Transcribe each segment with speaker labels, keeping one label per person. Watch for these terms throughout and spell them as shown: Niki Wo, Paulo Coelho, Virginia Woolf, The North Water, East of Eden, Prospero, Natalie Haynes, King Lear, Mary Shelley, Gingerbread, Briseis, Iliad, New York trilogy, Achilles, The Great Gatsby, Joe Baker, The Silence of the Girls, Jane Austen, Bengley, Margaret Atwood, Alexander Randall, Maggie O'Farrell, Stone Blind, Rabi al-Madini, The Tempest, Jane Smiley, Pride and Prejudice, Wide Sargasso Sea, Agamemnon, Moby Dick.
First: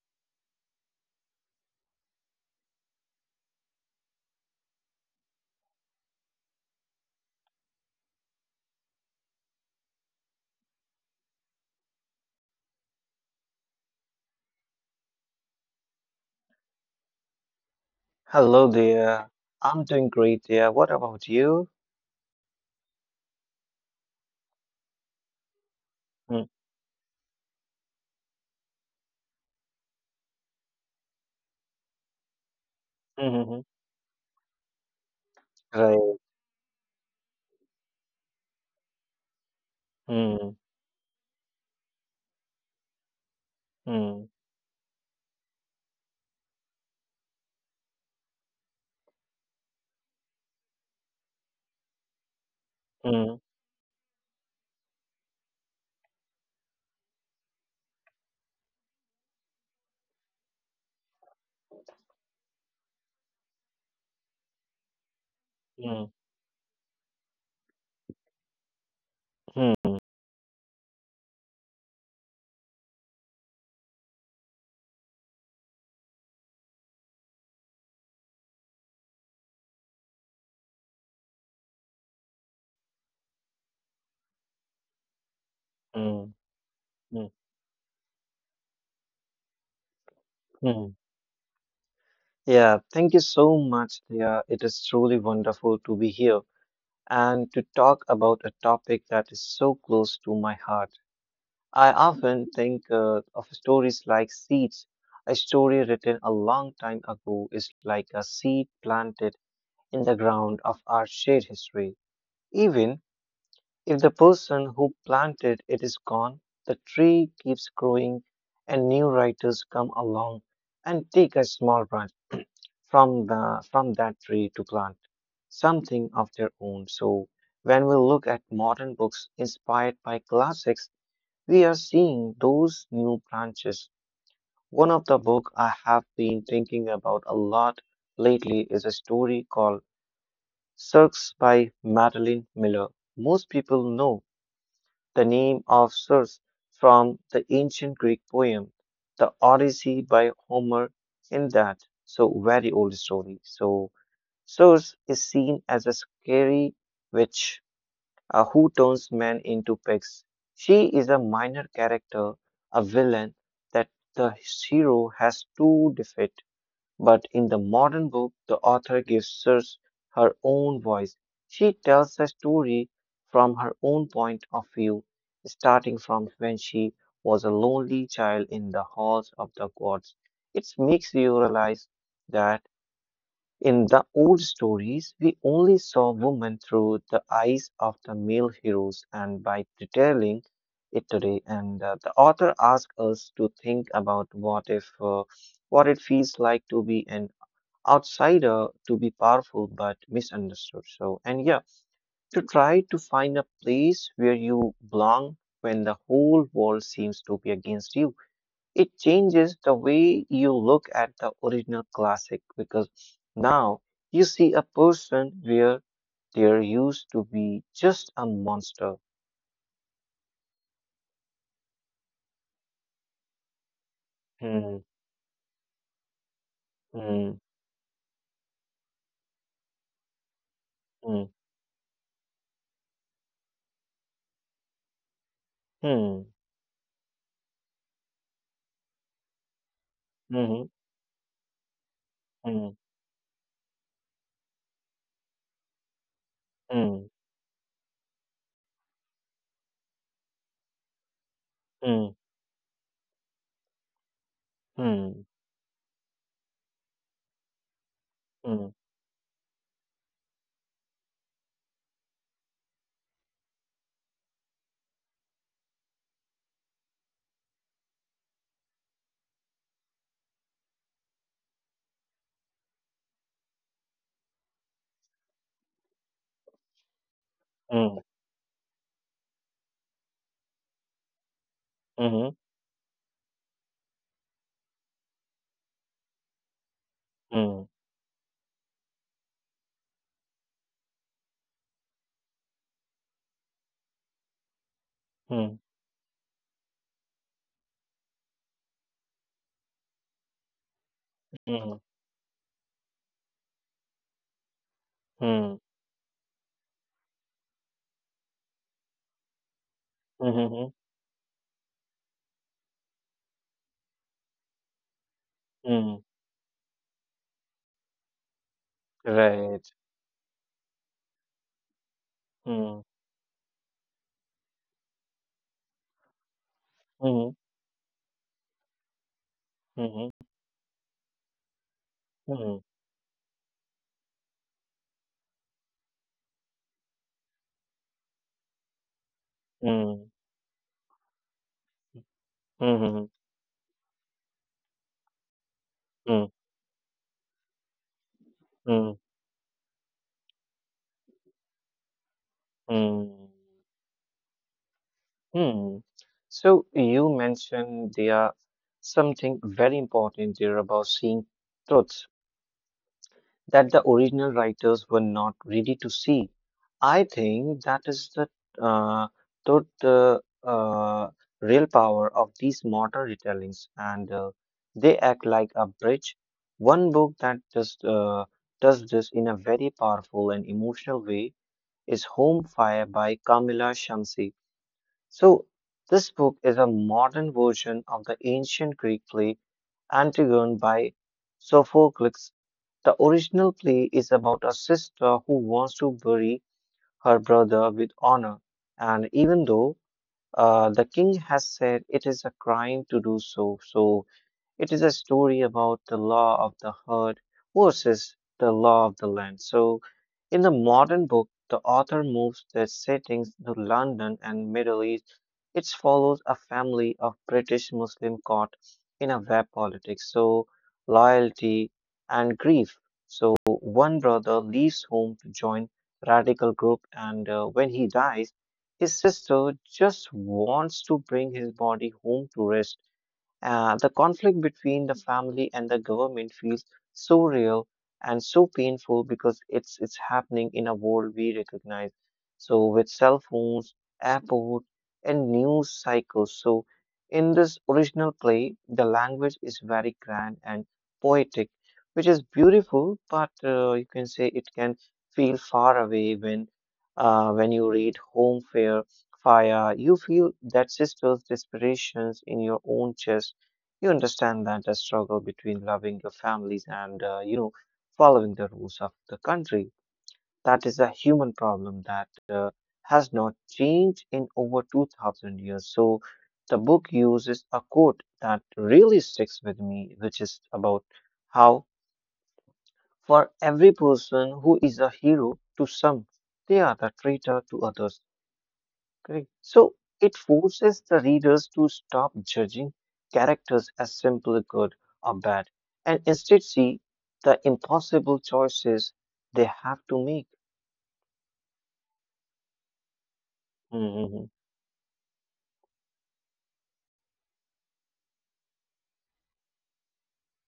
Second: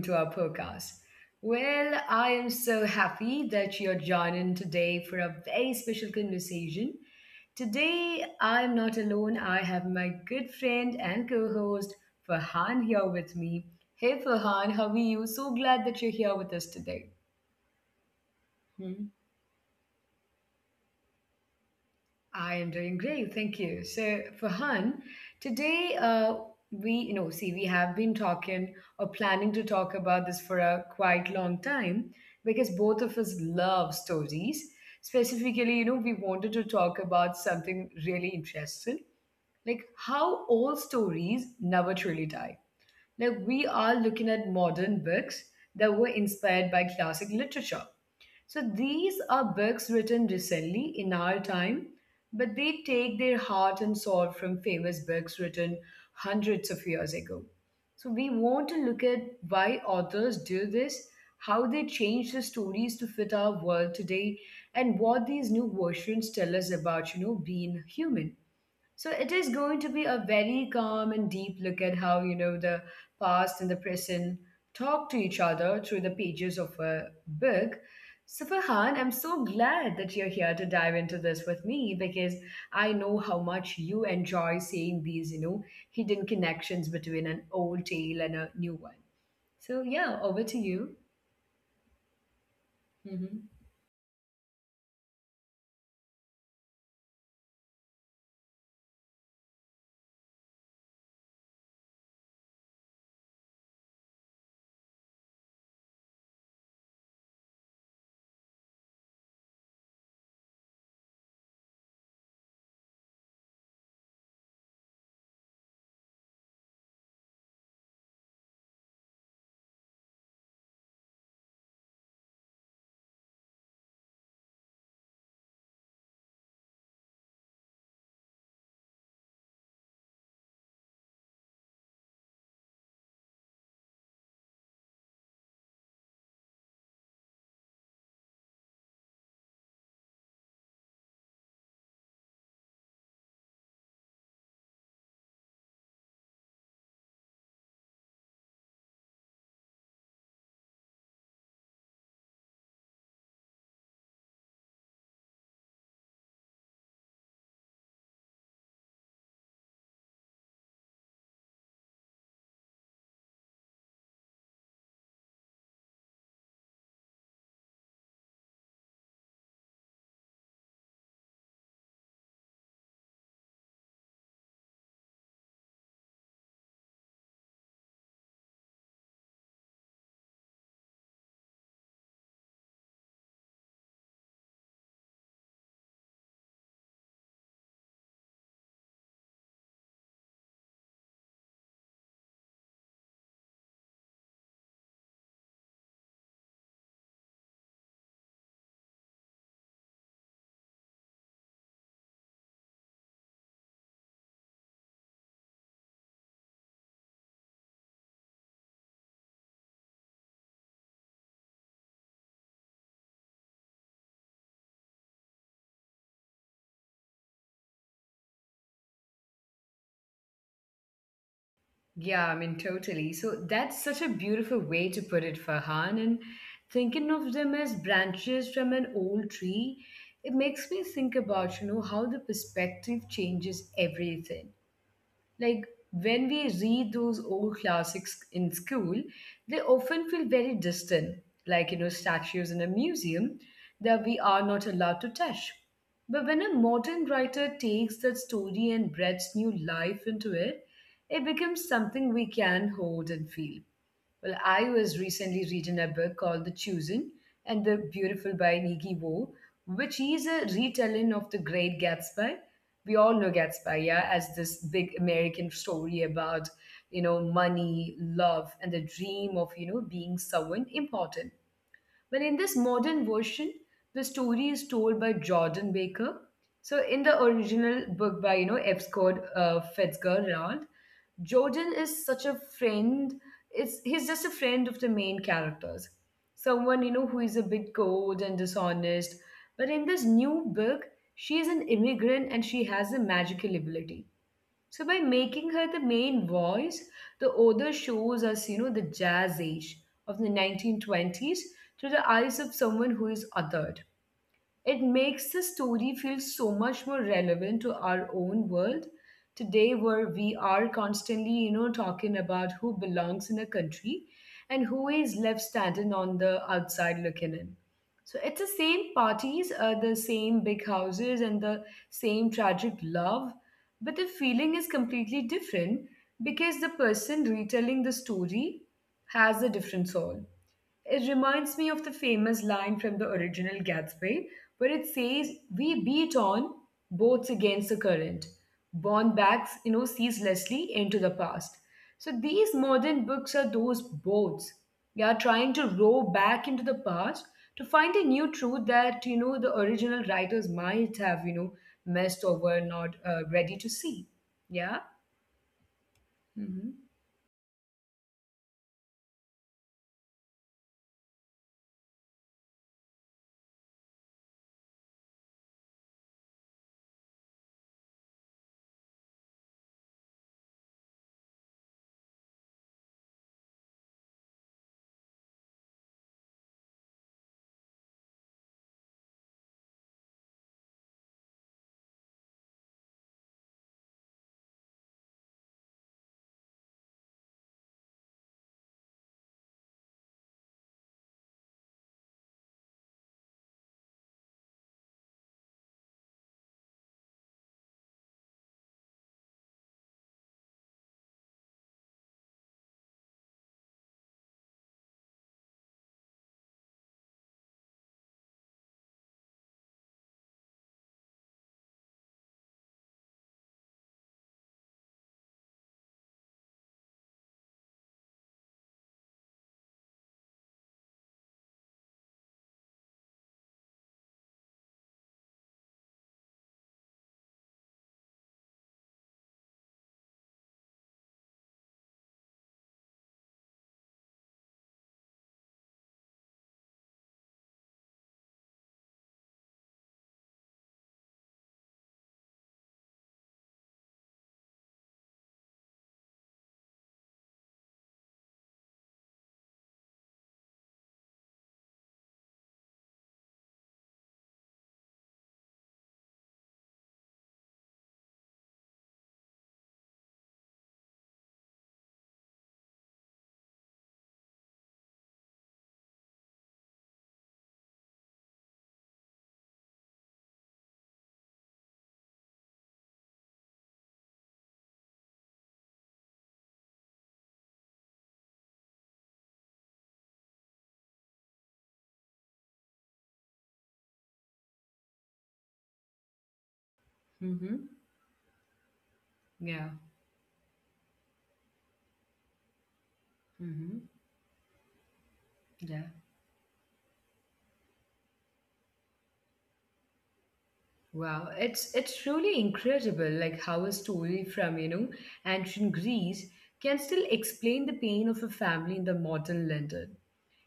Speaker 1: to our podcast. Well, I am so happy that you're joining today for a very special conversation. Today, I'm not alone. I have my good friend and co host Farhan here with me. Hey, Farhan, how are you? So glad that you're here with us today.
Speaker 2: Hello
Speaker 1: Hmm?
Speaker 2: there. I'm doing great dear. What about you?
Speaker 1: I am doing great, thank you. So, Farhan, today
Speaker 2: Mm,
Speaker 1: we, you know, see, we have been talking or planning to talk about this for a quite long time because both of us
Speaker 2: mm, mm,
Speaker 1: love stories. Specifically, you know, we
Speaker 2: Right.
Speaker 1: wanted to talk about something really interesting, like how
Speaker 2: Mm,
Speaker 1: all stories never truly die. Like we are looking
Speaker 2: mm,
Speaker 1: at modern books that were inspired by classic literature, so these are books written recently in our time, but they take their
Speaker 2: mm,
Speaker 1: heart and soul from famous books written hundreds of years ago. So we want to look at why authors do this, how they change the stories to fit our world today, and what these new
Speaker 2: mm,
Speaker 1: versions tell us about, you know, being human. So it is going to be
Speaker 2: mm,
Speaker 1: a very calm and deep look at how, you know, the past and the present talk to each other through the pages of a book. So Farhan, I'm so glad that you're here to dive into this with me because I know how much you enjoy seeing these, you know, hidden
Speaker 2: mm,
Speaker 1: connections between
Speaker 2: mm,
Speaker 1: an old tale and a new one. So yeah, over to you.
Speaker 2: mm. Yeah, thank you so much dear. It is truly wonderful to be here and to talk about a topic that is so close to my heart. I often think of stories like seeds. A story written a long time ago is like a seed planted in the ground of our shared history. Even if the person who planted it is gone, the tree keeps growing and new writers come along and take a small branch from that tree to plant something of their own. So when we look at modern books inspired by classics, we are seeing those new branches. One of the book I have been thinking about a lot lately is a story called Cirques by Madeline Miller. Most people know the name of Circe from the ancient Greek poem, the Odyssey by Homer, in that so very old story. So Circe is seen as a scary witch who turns men into pigs. She is a minor character, a villain that the hero has to defeat but in the modern book, the author gives Circe her own voice. She tells the story from her own point of view, starting from when she was a lonely child in the halls of the gods. It makes you realize that in the old stories, we only saw women through the eyes of the male heroes, and by detailing it today, and the author asks us to think about what if. What it feels like to be an outsider to be powerful but misunderstood. So, and yeah, to try to find a place where you belong when the whole world seems to be against you. It changes the way you look at the original classic because now you see a person where there used to be just a monster.
Speaker 1: Yeah, I mean, totally. So that's such a beautiful
Speaker 2: Hmm,
Speaker 1: way to put it, Farhan. And thinking of
Speaker 2: hmm,
Speaker 1: them as branches from an old tree, it makes me think
Speaker 2: hmm,
Speaker 1: about, you know, how the perspective changes everything. Like when
Speaker 2: hmm,
Speaker 1: we read those old classics in school, they often feel very
Speaker 2: hmm,
Speaker 1: distant, like, you know, statues in a
Speaker 2: hmm,
Speaker 1: museum that we are not allowed to touch. But when a modern writer takes that story and breathes new life into it, it becomes something
Speaker 2: hmm,
Speaker 1: we can hold and feel. Well, I was
Speaker 2: hmm,
Speaker 1: recently reading a book called The Chosen and the Beautiful by
Speaker 2: hmm,
Speaker 1: Niki Wo, which is a retelling of The Great Gatsby. We all know Gatsby, yeah, as this big American story about, you know, money, love, and the dream of, you know, being someone important. But in this modern version, the story is told by Jordan Baker. So in the original
Speaker 2: hmm,
Speaker 1: book by, you know, F. Scott Fitzgerald, Jordan
Speaker 2: hmm,
Speaker 1: is such
Speaker 2: hmm,
Speaker 1: a friend. It's He's just a friend of the main characters. Someone you know who is a
Speaker 2: hmm,
Speaker 1: bit cold and dishonest. But in this new book, she is an immigrant and she has a magical ability. So by
Speaker 2: hmm,
Speaker 1: making
Speaker 2: hmm.
Speaker 1: her the main voice, the author shows us, you know, the jazz age of the 1920s
Speaker 2: Hmm.
Speaker 1: through the eyes of someone who is othered. It makes the
Speaker 2: Hmm.
Speaker 1: story feel so much more relevant to our own world today, where we are
Speaker 2: Mhm.
Speaker 1: constantly, you know, talking about who belongs in a country and who is left standing
Speaker 2: Mm.
Speaker 1: on the outside looking in. So it's the same parties,
Speaker 2: Right.
Speaker 1: the same big houses, and the same tragic
Speaker 2: Mm.
Speaker 1: love, but the feeling is completely different because the person
Speaker 2: Mhm.
Speaker 1: retelling the story has a different
Speaker 2: Mhm.
Speaker 1: soul. It reminds me of the famous
Speaker 2: Mm.
Speaker 1: line from the original Gatsby, where it says, "We beat on, boats against the current, borne back, you know,
Speaker 2: Mm.
Speaker 1: ceaselessly into the past." So these modern
Speaker 2: Mhm.
Speaker 1: books are those boats. They are trying to row
Speaker 2: Mm.
Speaker 1: back into the past to find a new truth
Speaker 2: Mm.
Speaker 1: that, you know, the original writers might have, you know, messed over, not
Speaker 2: Mm.
Speaker 1: ready to see. Yeah?
Speaker 2: Mm. So
Speaker 1: Mm-hmm.
Speaker 2: you mentioned there something very important there about seeing truth that the original writers were not ready to see. I think that is the uh, to the real power of these modern retellings, and they act like a bridge. One book that does this in a very powerful and emotional way is Home Fire by Kamila Shamsi. So this book is a modern version of the ancient Greek play Antigone by Sophocles. The original play is about a sister who wants to bury her brother with honor, and even though the king has said it is a crime to do so, so it is a story about the law of the herd versus the law of the land. So, in the modern book, the author moves the settings to London and Middle East. It follows a family of British Muslim caught in a web politics, so loyalty and grief. So one brother leaves home to join radical group, and when he dies, his sister just wants to bring his body home to rest. The conflict between the family and the government feels so real and so painful because it's happening in a world we recognize. So with cell phones, airport, and news cycles. So in this original play, the language is very grand and poetic, which is beautiful, but you can say it can feel far away when when you read Home Fair Fire. You feel that sister's desperations in your own chest you understand that the struggle between loving your families and, following the rules of the country. That is a human problem that has not changed in over 2000 years. So the book uses a quote that really sticks with me, which is about how for every person who is a hero to some, they are the traitor to
Speaker 1: Mm-hmm.
Speaker 2: others. Correct.
Speaker 1: Yeah.
Speaker 2: So it forces the readers to stop judging characters
Speaker 1: Mm-hmm.
Speaker 2: as simply good or bad
Speaker 1: Yeah.
Speaker 2: and instead see the impossible choices they have to make.
Speaker 1: Wow, it's truly incredible, like how a story
Speaker 2: Mhm,
Speaker 1: from, you know, ancient Greece can still explain the pain of a family in the modern London.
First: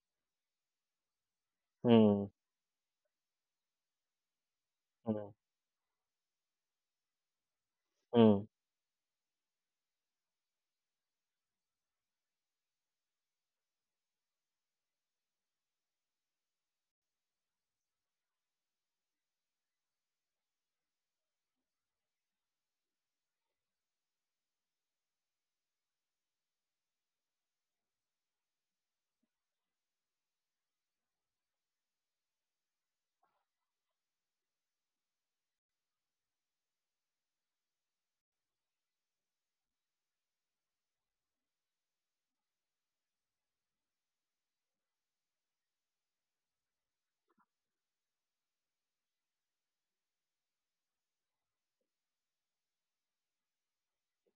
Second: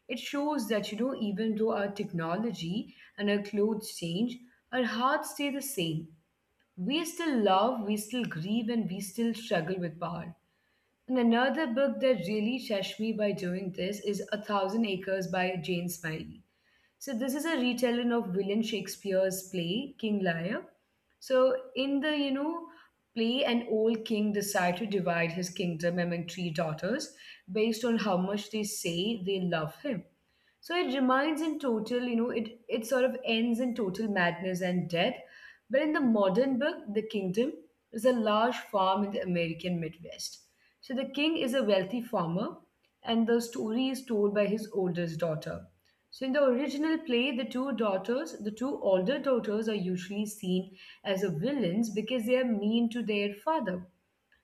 Speaker 1: It shows that you know even though our
Speaker 2: mhm,
Speaker 1: technology and our clothes change, our hearts
Speaker 2: mhm,
Speaker 1: stay the same. We still love, we still
Speaker 2: mhm,
Speaker 1: grieve, and we still struggle with power. And another book that really touched me by doing this is A Thousand Acres by Jane Smiley. So this is a retelling of William Shakespeare's play King Lear. So in the, you know, play, an old king decides to divide his kingdom among three daughters based on how much they say they love him. So it reminds in total, you know, it sort of ends in total madness and death. But in the modern book, the kingdom is a large farm in the American Midwest. So the king is a wealthy farmer, and the story is told by his oldest daughter. So in the original play, the two daughters, the two older daughters, are usually seen as the villains because they are mean to their father.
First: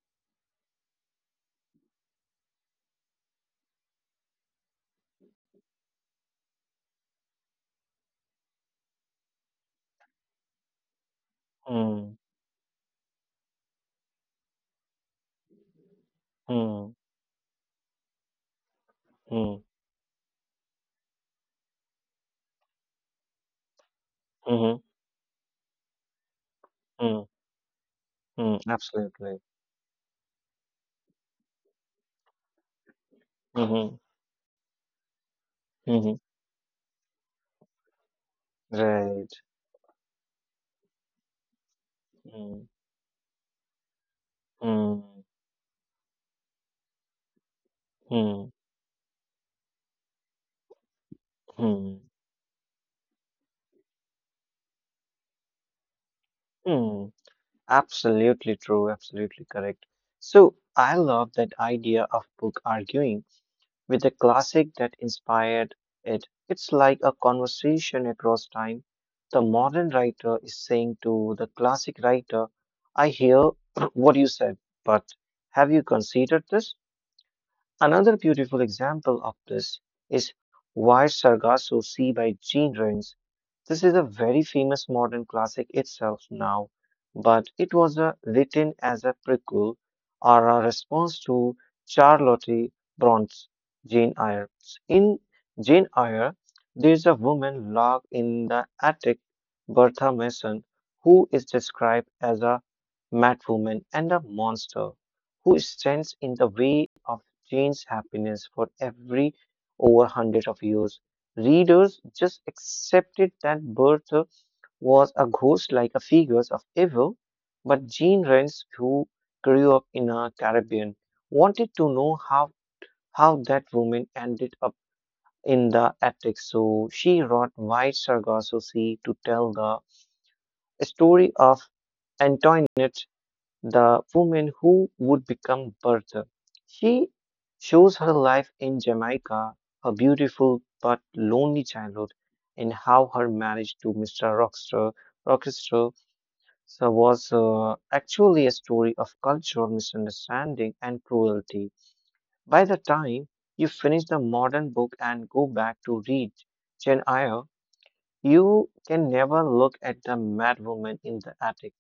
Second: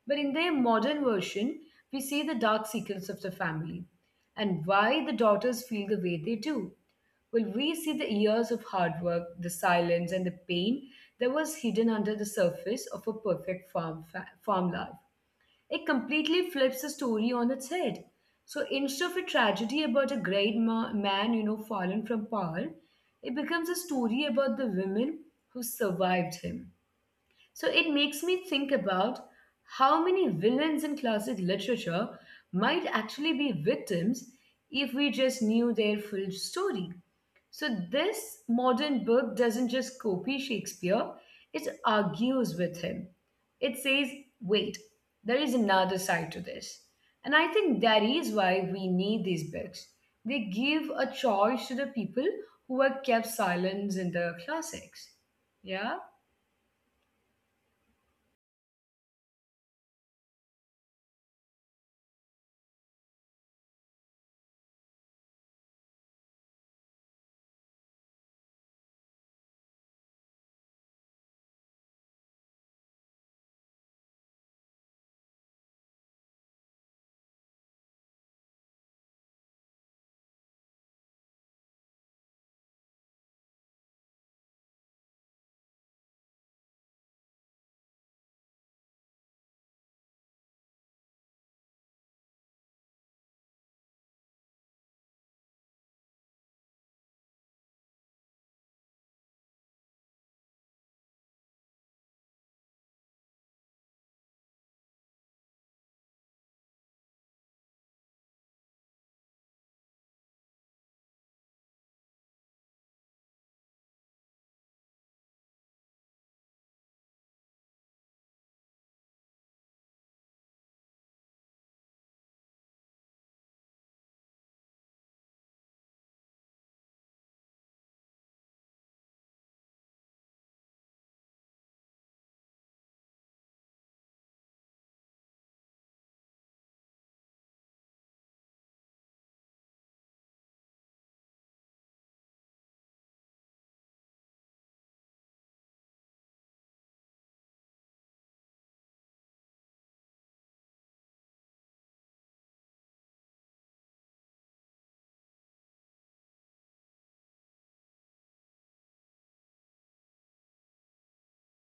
Speaker 1: But in their modern version, we see the dark secrets of the family and why the daughters feel the way they do. Well, we see the years of hard work, the silence, and the pain that
Speaker 2: mhm,
Speaker 1: was hidden under the surface of a perfect farm, farm life. It
Speaker 2: mhm,
Speaker 1: completely flips the story on its head. So
Speaker 2: mhm,
Speaker 1: instead of a tragedy about a great man, you know, fallen from power, it becomes a story
Speaker 2: mhm,
Speaker 1: about the women who survived
Speaker 2: mhm,
Speaker 1: him, so it
Speaker 2: mhm,
Speaker 1: makes me think
Speaker 2: Absolutely.
Speaker 1: about how many villains in classic literature might actually
Speaker 2: Mhm,
Speaker 1: be victims if we just
Speaker 2: mhm,
Speaker 1: knew their full story. So this
Speaker 2: Right.
Speaker 1: modern book doesn't just copy Shakespeare, it
Speaker 2: Mhm,
Speaker 1: argues with him. It says, wait,
Speaker 2: mhm,
Speaker 1: there is another side to this. And I think that
Speaker 2: mhm,
Speaker 1: is why we need these books. They give a choice to
Speaker 2: mhm,
Speaker 1: the people who were kept silent in the classics. Yeah?
Speaker 2: mhm. Absolutely true. Absolutely correct. So I love that idea of book arguing with the classic that inspired it. It's like a conversation across time. The modern writer is saying to the classic writer, I hear what you said, but have you considered this? Another beautiful example of this is Why Sargasso Sea by Jean Rings. This is a very famous modern classic itself now, but it was written as a prequel or a response to Charlotte Bronte's Jane Eyre. In Jane Eyre, there's a woman locked in the attic, Bertha Mason, who is described as a madwoman and a monster who stands in the way changed happiness for every over hundred of years. Readers just accepted that Bertha was a ghost like a figure of evil, but Jean Rens, who grew up in a Caribbean, wanted to know how that woman ended up in the attic. So she wrote White Sargasso Sea to tell the story of Antoinette the woman who would become Bertha. She shows her life in Jamaica, her beautiful but lonely childhood, and how her marriage to Mr. Rockstar so was actually a story of cultural misunderstanding and cruelty. By the time you finish the modern book and go back to read Jane Eyre, you can never look at the mad woman in the attic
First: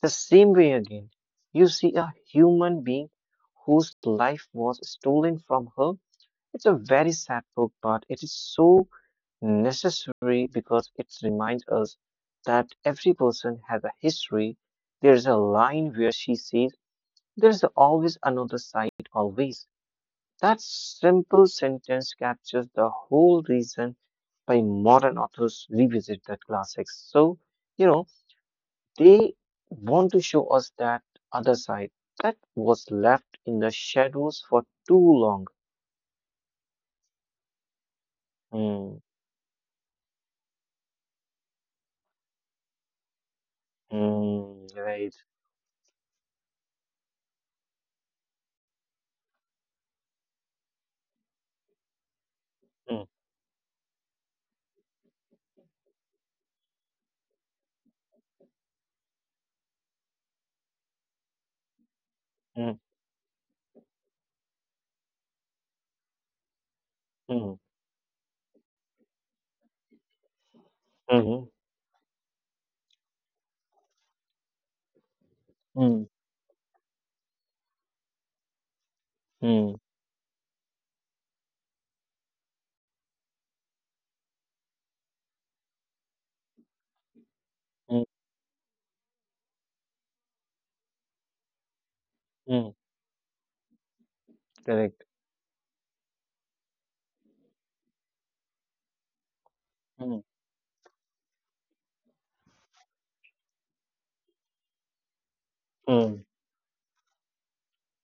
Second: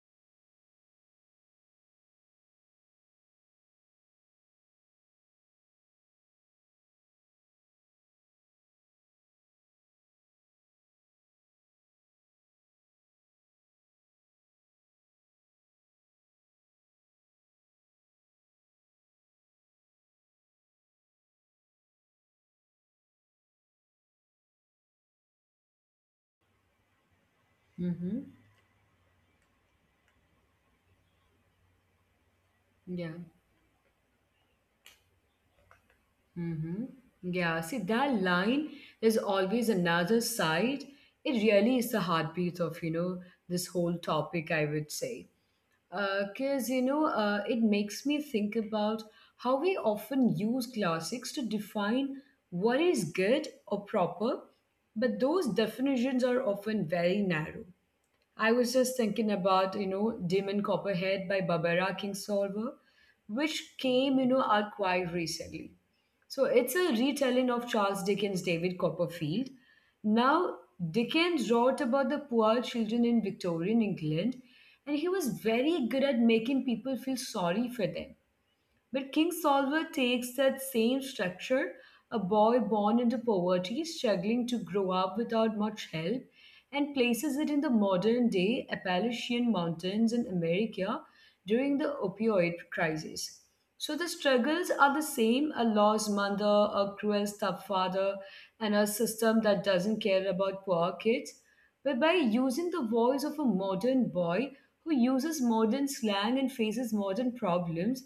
Speaker 2: the same way again, you see a human being whose life was stolen from her. It's a very sad book, but it is so necessary because it reminds us that every person has a history. There's a line where she says, there's always another side, always. That simple sentence captures the whole reason why modern authors revisit the classics. So, you know,
Speaker 1: Mm-hmm.
Speaker 2: they want to show us that other side that was
Speaker 1: Yeah.
Speaker 2: left in the shadows for too long.
Speaker 1: Mm-hmm. Yeah. See, that line
Speaker 2: Hmm.
Speaker 1: is always another side. It really is the heartbeat of, you know, this whole topic,
Speaker 2: Hmm.
Speaker 1: I would
Speaker 2: Right.
Speaker 1: say. Because, you know, it makes me think about how we often use classics to define what
Speaker 2: Hmm.
Speaker 1: is good or proper, but those definitions are often very narrow. I was just thinking about, you know, Demon Copperhead by Barbara Kingsolver,
Speaker 2: Hmm.
Speaker 1: which came, you know, out quite recently. So it's a retelling
Speaker 2: Hmm.
Speaker 1: of Charles Dickens' David Copperfield. Now, Dickens
Speaker 2: Hmm.
Speaker 1: wrote about the poor children in Victorian England, and he was very good
Speaker 2: Hmm.
Speaker 1: at making people feel sorry for them. But King
Speaker 2: Hmm.
Speaker 1: Solver takes that same structure, a boy born into poverty, struggling to grow up without much help, and places it in the
Speaker 2: Hmm.
Speaker 1: modern day Appalachian Mountains in America during the opioid
Speaker 2: Hmm.
Speaker 1: crisis. So the struggles are the
Speaker 2: Correct.
Speaker 1: same: a lost mother, a cruel stepfather, and a system that doesn't
Speaker 2: Hmm.
Speaker 1: care about poor kids. But by using the voice of a modern boy who uses modern
Speaker 2: Hmm.
Speaker 1: slang and faces modern problems,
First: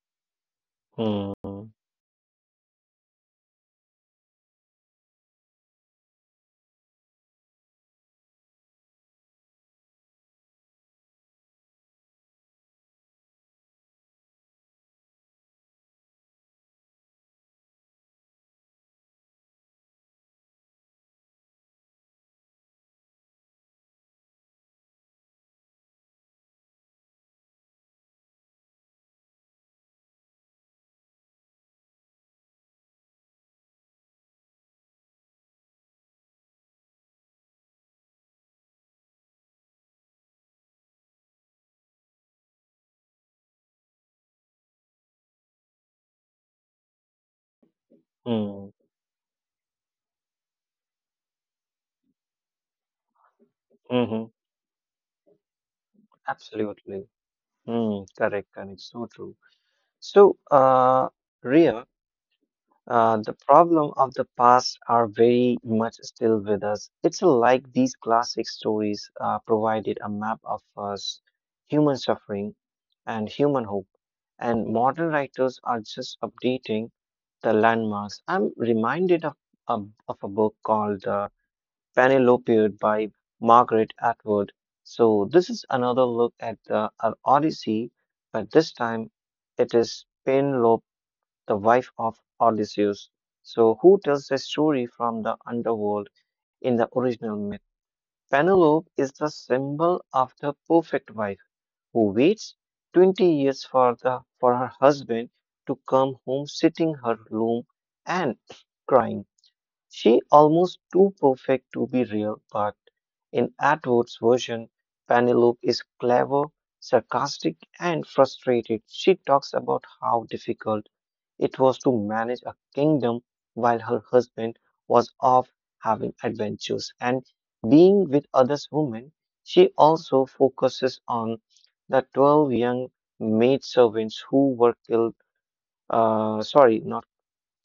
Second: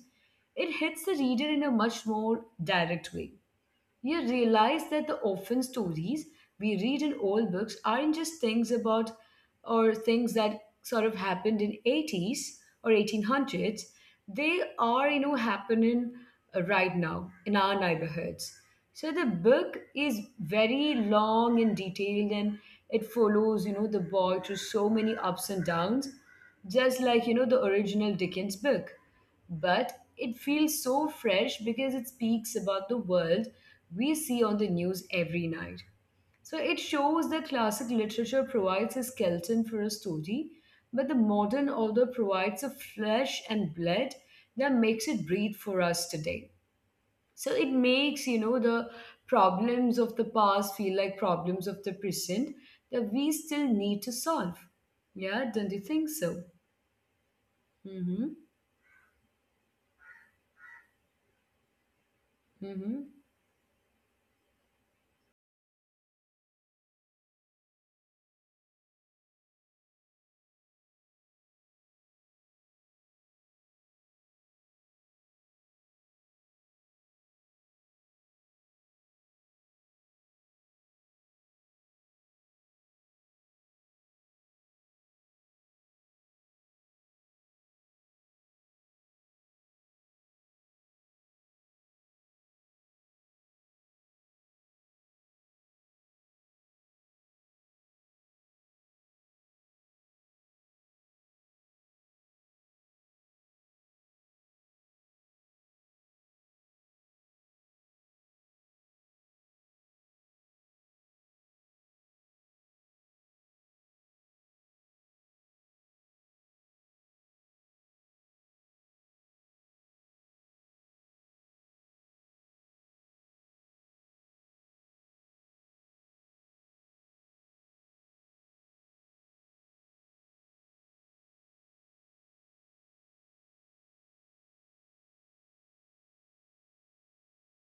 Speaker 1: it hits the reader
Speaker 2: Hmm.
Speaker 1: in a much more direct way. You realize that the often stories we read in old books aren't just things about or things that sort of happened in 80s or 1800s. They are, you know, happening right now in our neighborhoods. So the book is very long and detailed and it follows, you know, the boy through so many ups and downs, just like, you know, the original Dickens book, but it feels so fresh because it speaks about the world we see on the news every night. So it shows that classic literature provides a skeleton for a story, but the modern author provides a flesh and blood that makes it breathe for us today. So it makes, you know,
Speaker 2: Hmm.
Speaker 1: the problems of the past feel like problems of the present that we still need to
Speaker 2: Hmm.
Speaker 1: solve. Yeah, don't you think so?
Speaker 2: Absolutely. Hmm.
Speaker 1: Mm-hmm.
Speaker 2: Correct. Correct. So true. So, Ria.
Speaker 1: Mm-hmm.
Speaker 2: The problem of the past are very much still with us. It's like these classic stories provided a map of us, human suffering and human hope. And modern writers are just updating the landmarks. I'm reminded of a book called Penelope by Margaret Atwood. So this is another look at the Odyssey, but this time it is Penelope the wife of Odysseus. So, who tells the story from the underworld in the original myth? Penelope is the symbol of the perfect wife who waits 20 years for her husband to come home, sitting her loom and crying. She almost too perfect to be real, but in Atwood's version, Penelope is clever, sarcastic, and frustrated. She talks about how difficult it was to manage a kingdom while her husband was off having adventures and being with other women. She also focuses on the 12 young maidservants who were killed, sorry, not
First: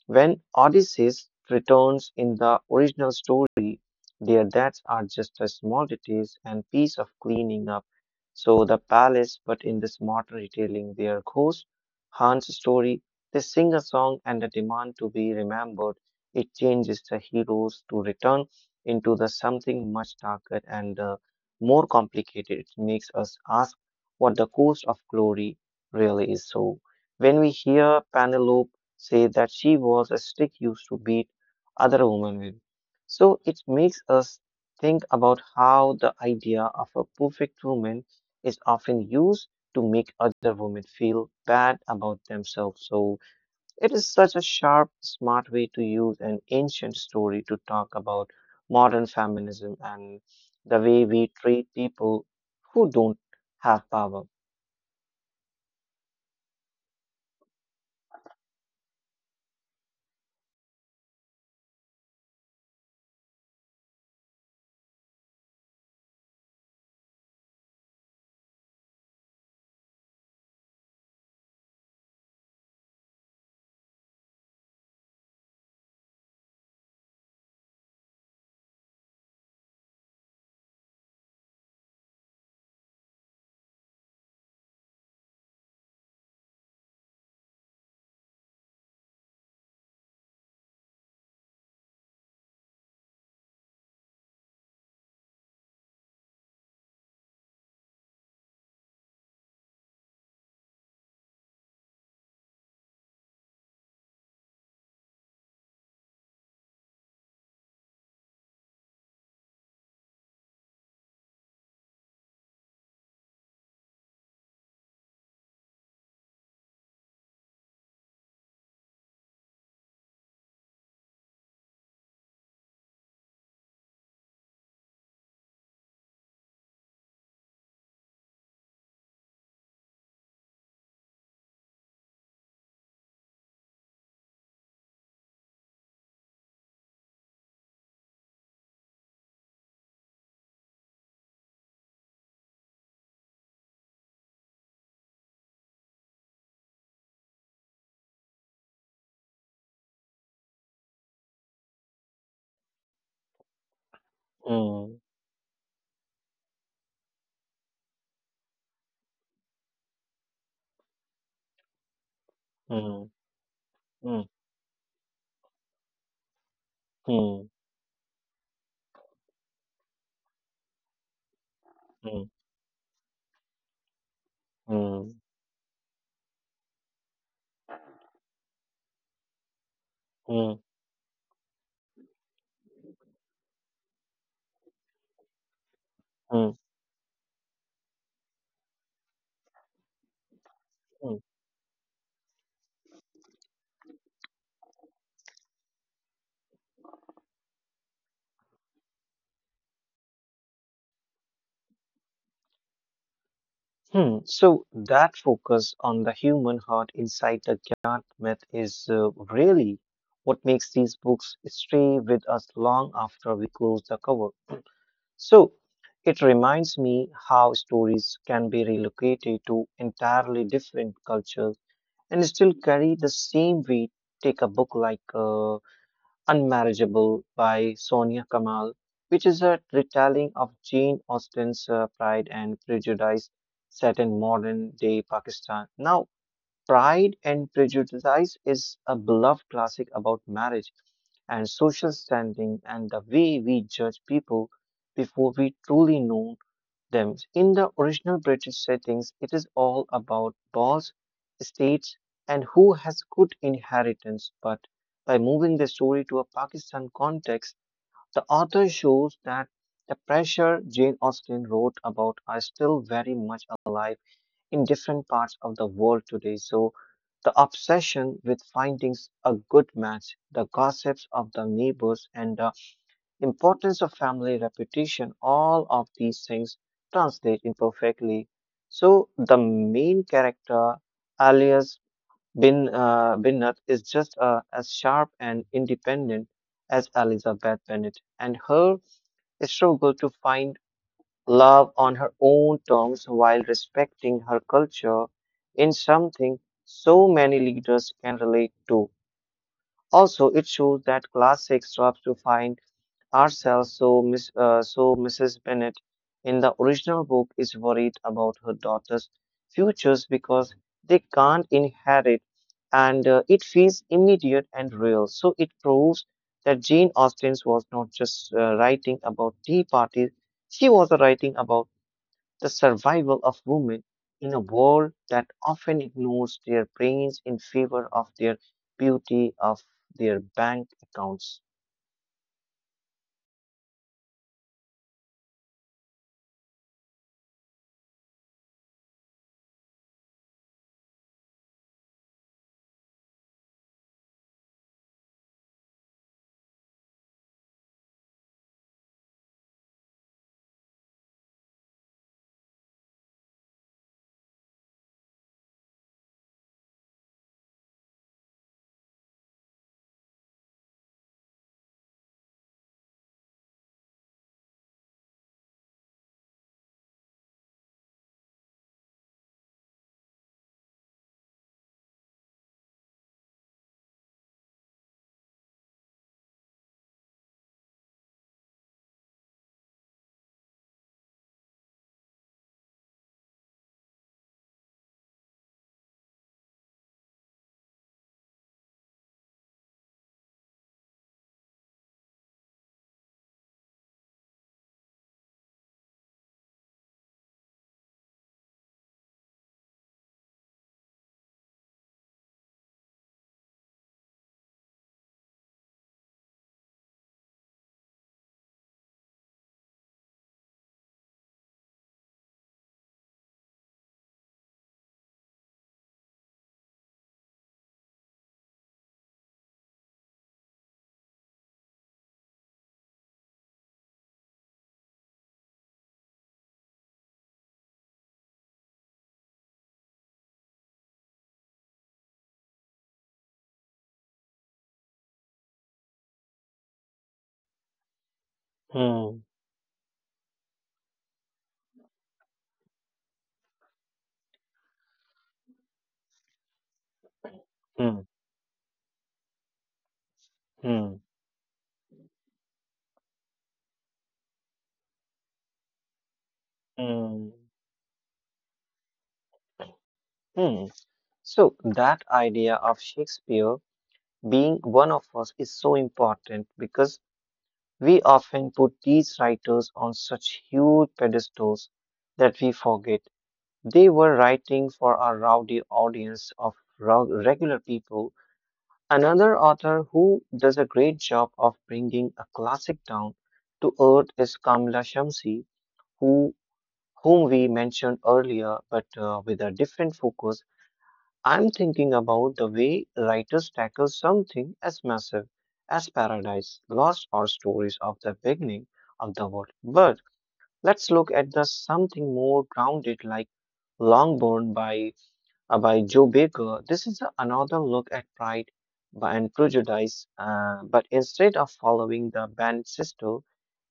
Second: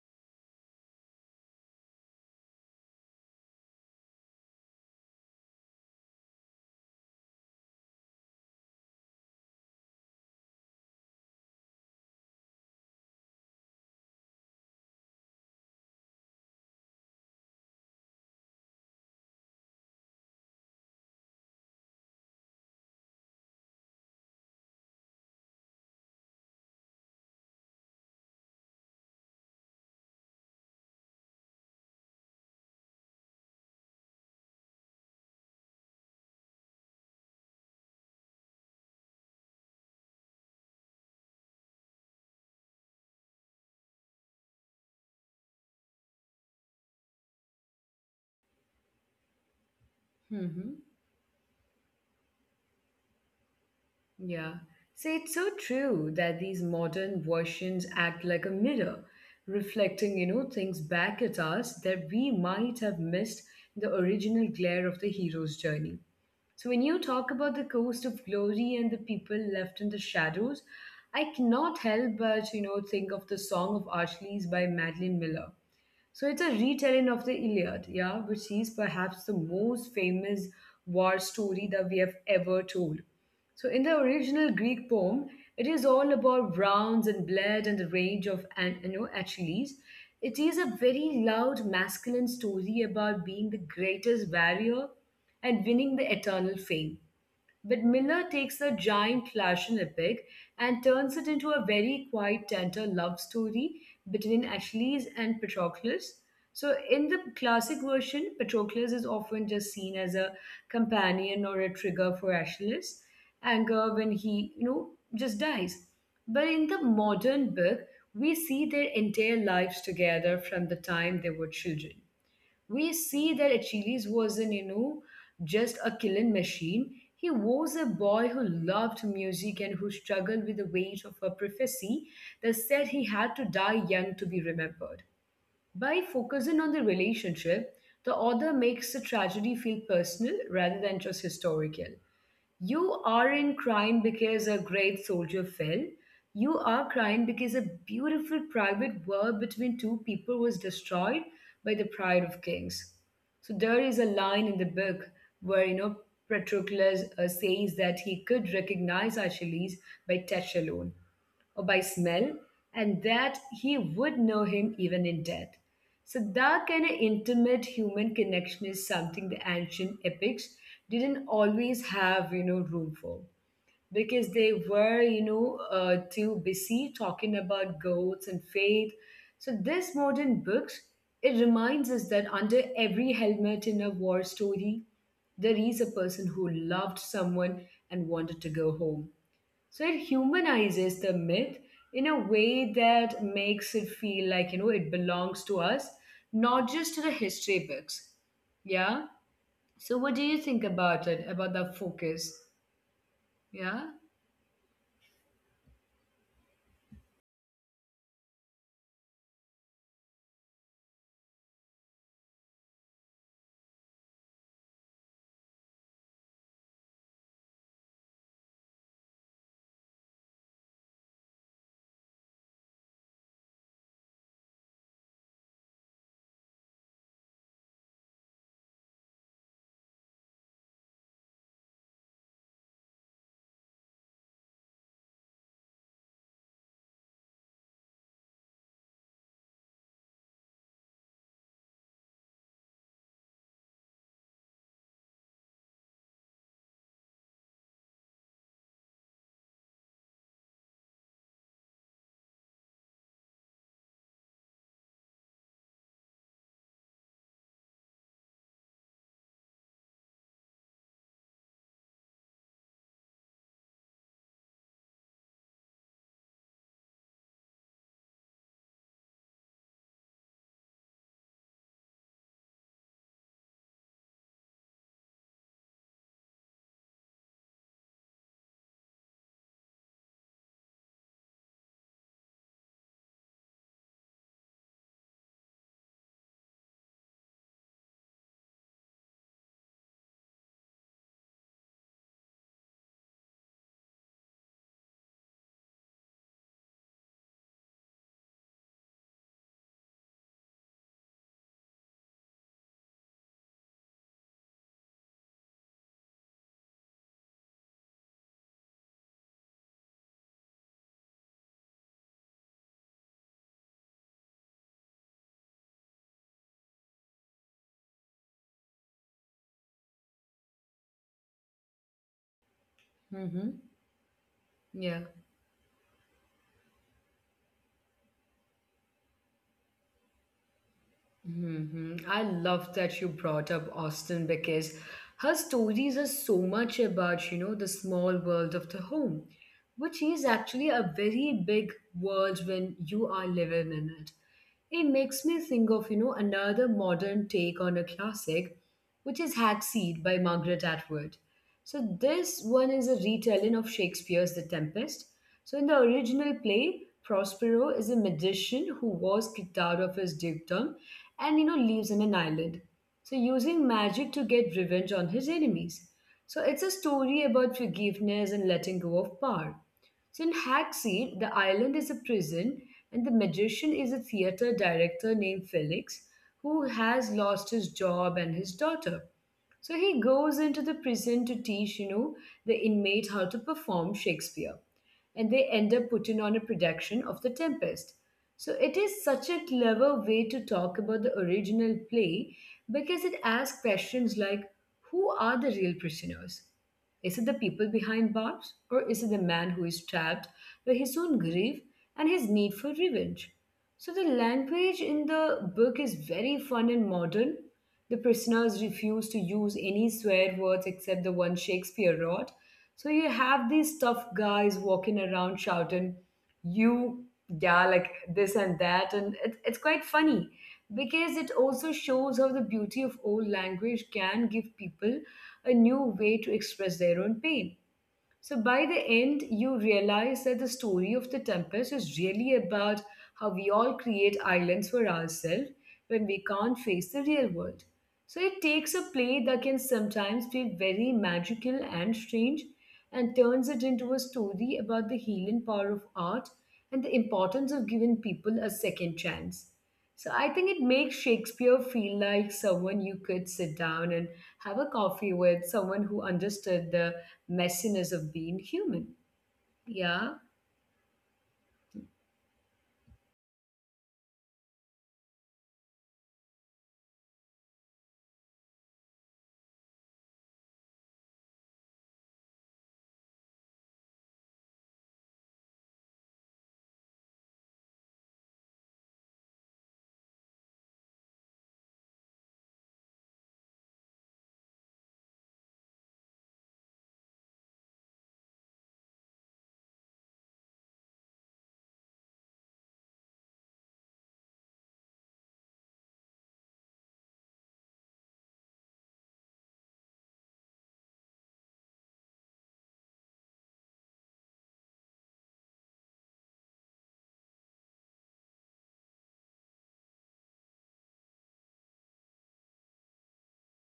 Speaker 2: when Odysseus returns in the original story, their deaths are just as small details and piece of cleaning up. So the palace, but in this modern retelling, their ghost haunts story. They sing a song and a demand to be remembered. It changes the heroes to return into the something much darker and more complicated. It makes us ask what the cost of glory really is. So when we hear Penelope say that she was a stick used to beat other women with. So it makes us think about how the idea of a perfect woman is often used to make other women feel bad about themselves. So it is such a sharp, smart way to use an ancient story to talk about modern feminism and the
Speaker 1: Mm-hmm.
Speaker 2: way we treat people who don't have power.
Speaker 1: Yeah. So it's so true that these modern versions act like a mirror, reflecting, you know, things back at us that we might have missed in the original glare of the hero's journey. So when you talk about the coast of glory and the people left in the shadows, I cannot help but, you know, think of the Song of Achilles by Madeline Miller. So it's a retelling of the Iliad, yeah, which is perhaps the most famous war story that we have ever told. So in the original Greek poem, it is all about rounds and blood and the rage of an, you know, Achilles. It is a very loud masculine story about being the greatest warrior and winning the eternal fame. But Miller takes the giant Flash and epic and turns it into a very quite, tender love story between Achilles and Patroclus. So, in the classic version, Patroclus is often just seen as a companion or a trigger for Achilles' anger when he, you know, just dies. But in the modern book, we see their entire lives together from the time they were children. We see that Achilles wasn't, you know, just a killing machine. He was a boy who loved music and who struggled with the weight of a prophecy that said he had to die young to be remembered. By focusing on the relationship, the author makes the tragedy feel personal rather than just historical. You aren't crying because a great soldier fell. You are crying because a beautiful private war between two people was destroyed by the pride of kings. So there is a line in the
Speaker 2: Mm,
Speaker 1: book where Patroclus says that he could recognize Achilles by touch alone or by smell,
Speaker 2: mm,
Speaker 1: and that he
Speaker 2: mm,
Speaker 1: would know him even in death. So that kind of
Speaker 2: mm,
Speaker 1: intimate human connection is something the ancient epics didn't always
Speaker 2: mm,
Speaker 1: have, room for because they
Speaker 2: mm,
Speaker 1: were, too busy talking about goats and faith. So this
Speaker 2: mm,
Speaker 1: modern
Speaker 2: mm.
Speaker 1: books, it reminds us that under every helmet in a war story, there is a person
Speaker 2: Mm.
Speaker 1: who loved someone and wanted to go home. So it
Speaker 2: Hmm.
Speaker 1: humanizes the myth in a way that makes it feel like, it belongs to us, not just to the history books. Yeah. So what do you think about it, about the focus? Yeah.
Speaker 2: Hmm. So that focus on the human heart inside the Gyat myth is really what makes these books stay with us long after we close the cover. So it reminds me how stories can be relocated to entirely different cultures and still carry the same weight. Take a book like Unmarriageable by Sonia Kamal, which is a retelling of Jane Austen's Pride and Prejudice set in modern day Pakistan. Now, Pride and Prejudice is a beloved classic about marriage and social standing and the way we judge people before we truly know them. In the original British settings, it is all about boss, estates, and who has good inheritance. But by moving the story to a Pakistan context, the author shows that the pressure Jane Austen wrote about are still very much alive in different parts of the world today. So the obsession with finding a good match, the gossips of the neighbors, and the importance of family reputation, all of these things translate imperfectly. So the main character, alias Binnat, is just as sharp and independent as Elizabeth Bennet, and her struggle to find love on her own terms while respecting her culture in something so many leaders can relate to. Also, it shows that classic strives to find ourselves. So Mrs. Bennet in the original book is worried about her daughter's futures because they can't inherit, and it feels immediate and real. So it proves that Jane Austen was not just writing about tea parties; she was writing about the survival of
Speaker 1: Mm-hmm.
Speaker 2: women in a world
Speaker 1: Yeah.
Speaker 2: that often ignores their brains in favor of their beauty of their bank accounts.
Speaker 1: Hmm. I love that you brought up Austen because her stories are so much about, the small world of the home, which is actually a very big world when you are living in it. It makes me think of, another modern take on a classic, which is Hagseed by Margaret Atwood. So this one is a retelling of Shakespeare's The Tempest. So in the original play, Prospero is a magician who was kicked out of his dukedom and lives on an island, so using magic to get revenge on his enemies. So it's a story about forgiveness and letting go of power. So in Hackseed, the island is a prison, and the magician is a theater director named Felix who has lost his job and his daughter. So he goes into the prison to teach, the inmate how to perform Shakespeare. And they end up putting on a production of The Tempest. So it is such a clever way to talk about the original play because it asks questions like who are the real prisoners? Is it the people behind bars, or is it the man who is trapped by his own grief and his need for revenge? So, the language in the book is very fun and modern. The prisoners refuse to use any swear words except the one Shakespeare wrote. So, you have these tough guys walking around shouting, you, yeah, like this and that. And it's quite funny because it also shows how the beauty of old language can give people a new way to express their own pain. So by the end, you realize that the story of the Tempest is really about how we all create islands for ourselves when we can't face the real world. So it takes a play
Speaker 2: Hmm.
Speaker 1: that can sometimes feel very magical and strange and turns it into a story about the healing power of art and the importance of
Speaker 2: Hmm.
Speaker 1: giving people a second chance. So I think it
Speaker 2: Hmm.
Speaker 1: makes Shakespeare feel like someone you could sit down and have a coffee with, someone who understood the
Speaker 2: Mm,
Speaker 1: messiness of being human. Yeah.
Speaker 2: hmm. So that idea of Shakespeare being one of us is so important because we often put these writers on such huge pedestals that we forget they were writing for a rowdy audience of regular people. Another author who does a great job of bringing a classic down to earth is Kamla Shamsi, who whom we mentioned earlier, but with a different focus. I'm thinking about the way writers tackle something as massive as Paradise Lost or stories of the beginning of the world. But let's look at the something more grounded like Longbourn by Joe Baker. This is another look at Pride and Prejudice, but instead of following the band sister,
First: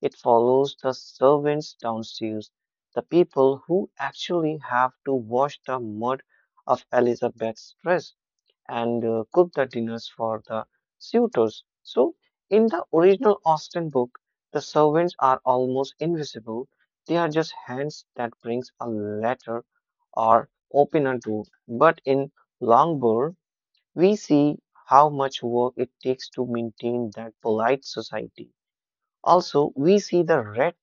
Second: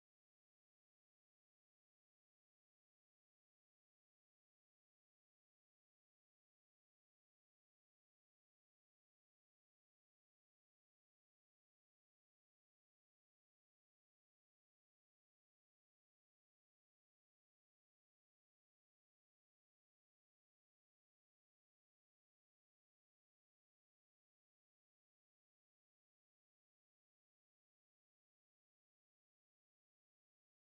Speaker 2: it follows the servants downstairs, the people who actually have to wash the mud of Elizabeth's dress and cook the dinners for the suitors. So, in the original Austen book, the servants are almost invisible. They are just hands that brings a letter or open a door. But in Longbourn, we see how much work it takes to maintain that polite society. Also, we see the red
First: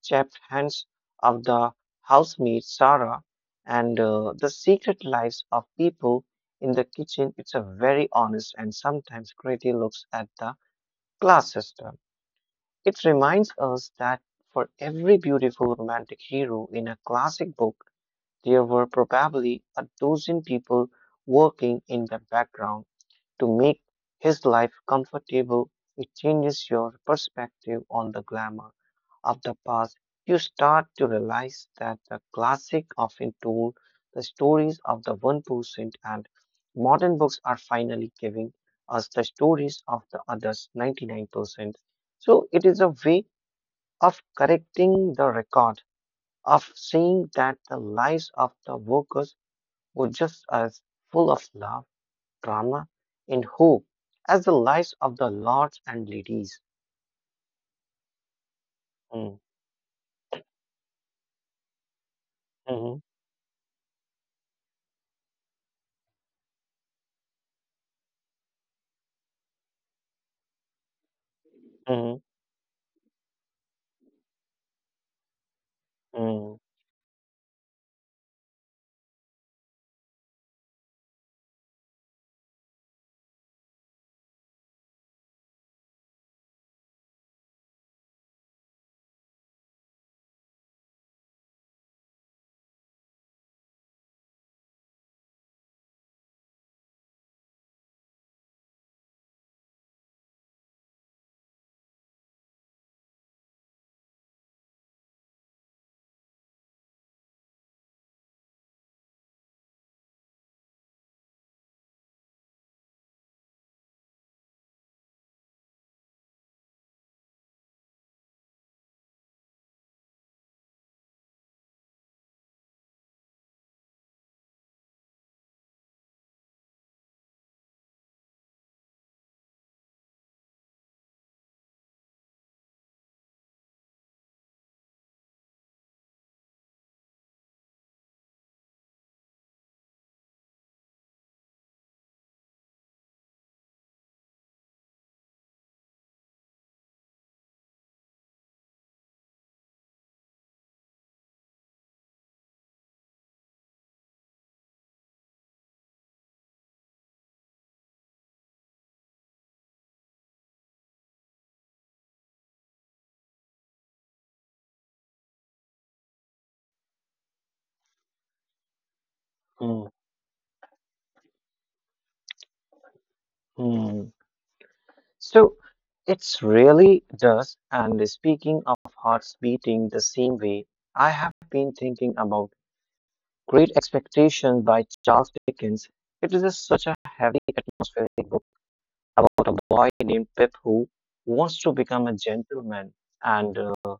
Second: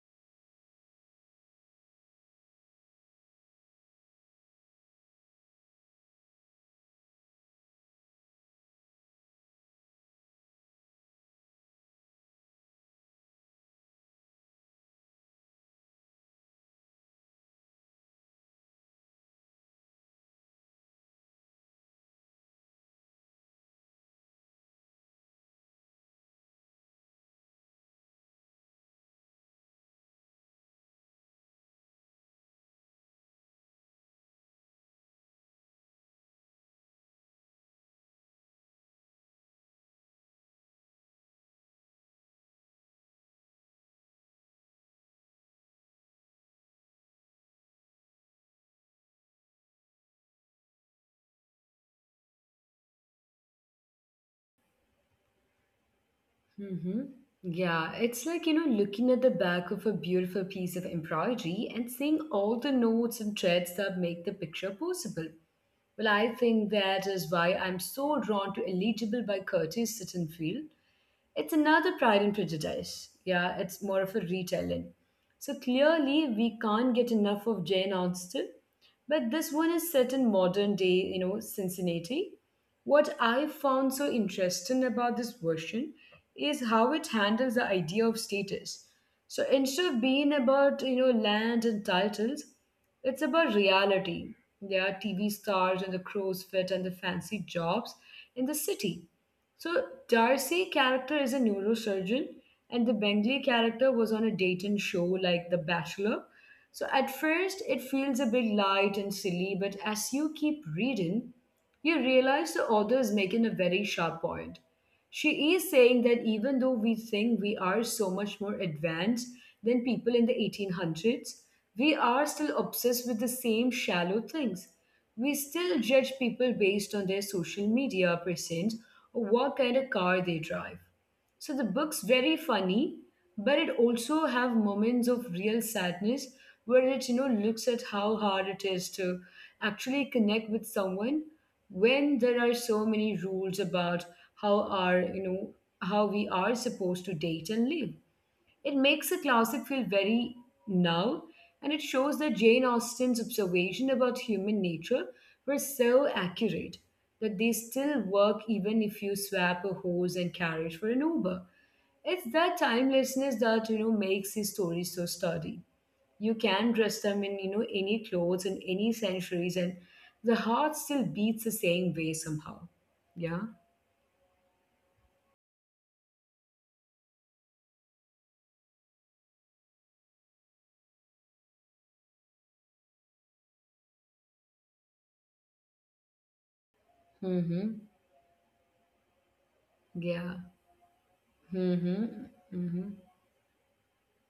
Speaker 2: chapped hands of the housemaid Sarah and the secret lives of people in the kitchen. It's a very honest and sometimes gritty looks at the class system. It reminds us that for every beautiful romantic hero in a classic book, there were probably a dozen people working in the background to make his life comfortable. It changes your perspective on the glamour of the past. You start to realize that the classic often told the stories of the 1% and modern books are finally giving us the stories of the others 99%. So it is a way of correcting the record, of saying that the lives of the workers were just as full of love, drama, and hope as the lives of the lords and ladies.
Speaker 1: Mm-hmm. Yeah, it's like, looking at the
Speaker 2: Mm,
Speaker 1: back of a beautiful piece of embroidery and seeing all the
Speaker 2: mhm,
Speaker 1: notes and threads that make the picture possible. Well, I think that is why I'm so drawn to Eligible by Curtis Sittenfield. It's another Pride
Speaker 2: mhm,
Speaker 1: and Prejudice. Yeah, it's more of a retelling. So clearly, we
Speaker 2: mm,
Speaker 1: can't get enough of Jane Austen, but this one is set in modern day, Cincinnati. What I found so interesting about this version is how it handles the idea of status. So instead of being about, land and titles, it's about reality. There are TV stars and the crow's feet and the fancy jobs in the city. So Darcy character is a neurosurgeon, and the Bengley character was on a dating show like The Bachelor. So at first it feels a bit light and silly, but as you keep reading, you realize the author is making a very sharp point. She is saying that even though we think we are so much more advanced than people in the 1800s, we are still obsessed with the same shallow things. We still judge people based on their social media presence or what kind of car they drive. So the book's very funny, but it also have moments of real sadness where it looks at how hard it is to actually connect with someone when there are so many rules about how are you know how we are supposed to date and live. It makes the classic feel very now, and it shows that Jane Austen's observation about human nature were so accurate that they still work even if you swap a horse and carriage for an uber. It's that timelessness that makes these stories so sturdy. You can dress them in any clothes in any centuries, and
Speaker 2: mm,
Speaker 1: the heart still beats the same way somehow. Yeah.
Speaker 2: mm. So it's really does. And speaking of hearts beating the same way, I have been thinking about Great Expectation by Charles Dickens. It is such a
Speaker 1: Mm-hmm.
Speaker 2: heavy, atmospheric book about a boy
Speaker 1: Yeah.
Speaker 2: named Pip who wants to
Speaker 1: Mm-hmm.
Speaker 2: become a
Speaker 1: Mm-hmm.
Speaker 2: gentleman and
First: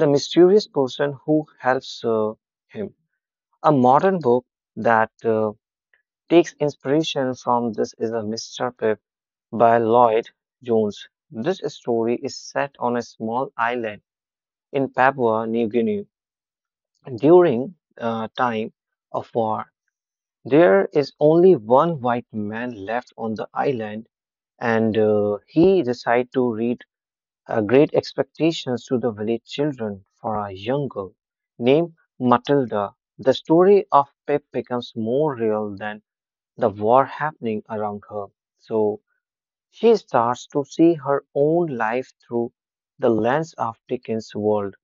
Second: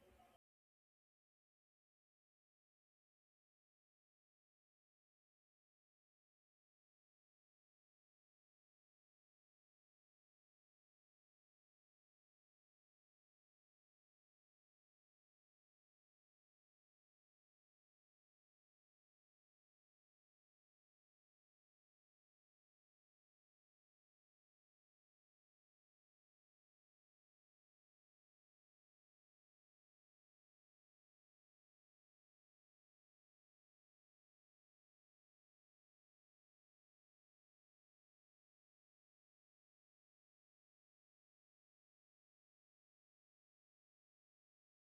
Speaker 2: the mysterious person who helps him. A modern book that takes inspiration from this is a Mr. Pip by Lloyd Jones. This story is set on a small island in Papua New Guinea during time of war. There is only one white man left on the island, and he decided to read Great Expectations to the village children for a young girl named Matilda. The story of Pip becomes more real than the war happening around her. So she starts to see her own life through the lens of Dickens' world.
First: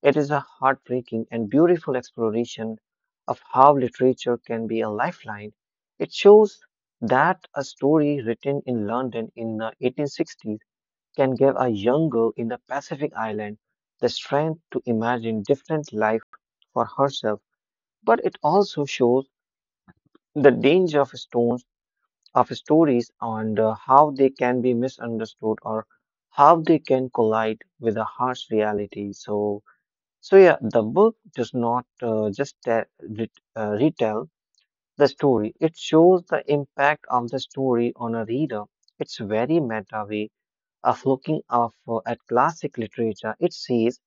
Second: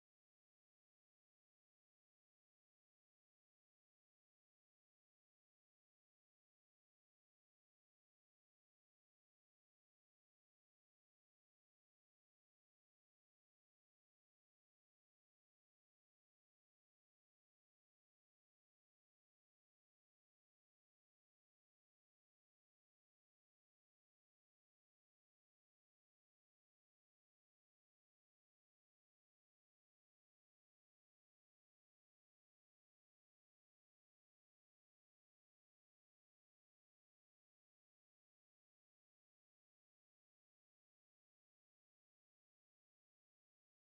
Speaker 2: It is a heartbreaking and beautiful exploration of how literature can be a lifeline. It shows that a story written in London in the 1860s can give a young girl in the Pacific Island the strength to imagine different life for herself. But it also shows the danger of stone of stories and how they can be misunderstood or how they can collide with a harsh reality. So yeah, the book does not just retell the story; it shows the impact of the story on a reader. It's very meta way of looking at classic literature. It says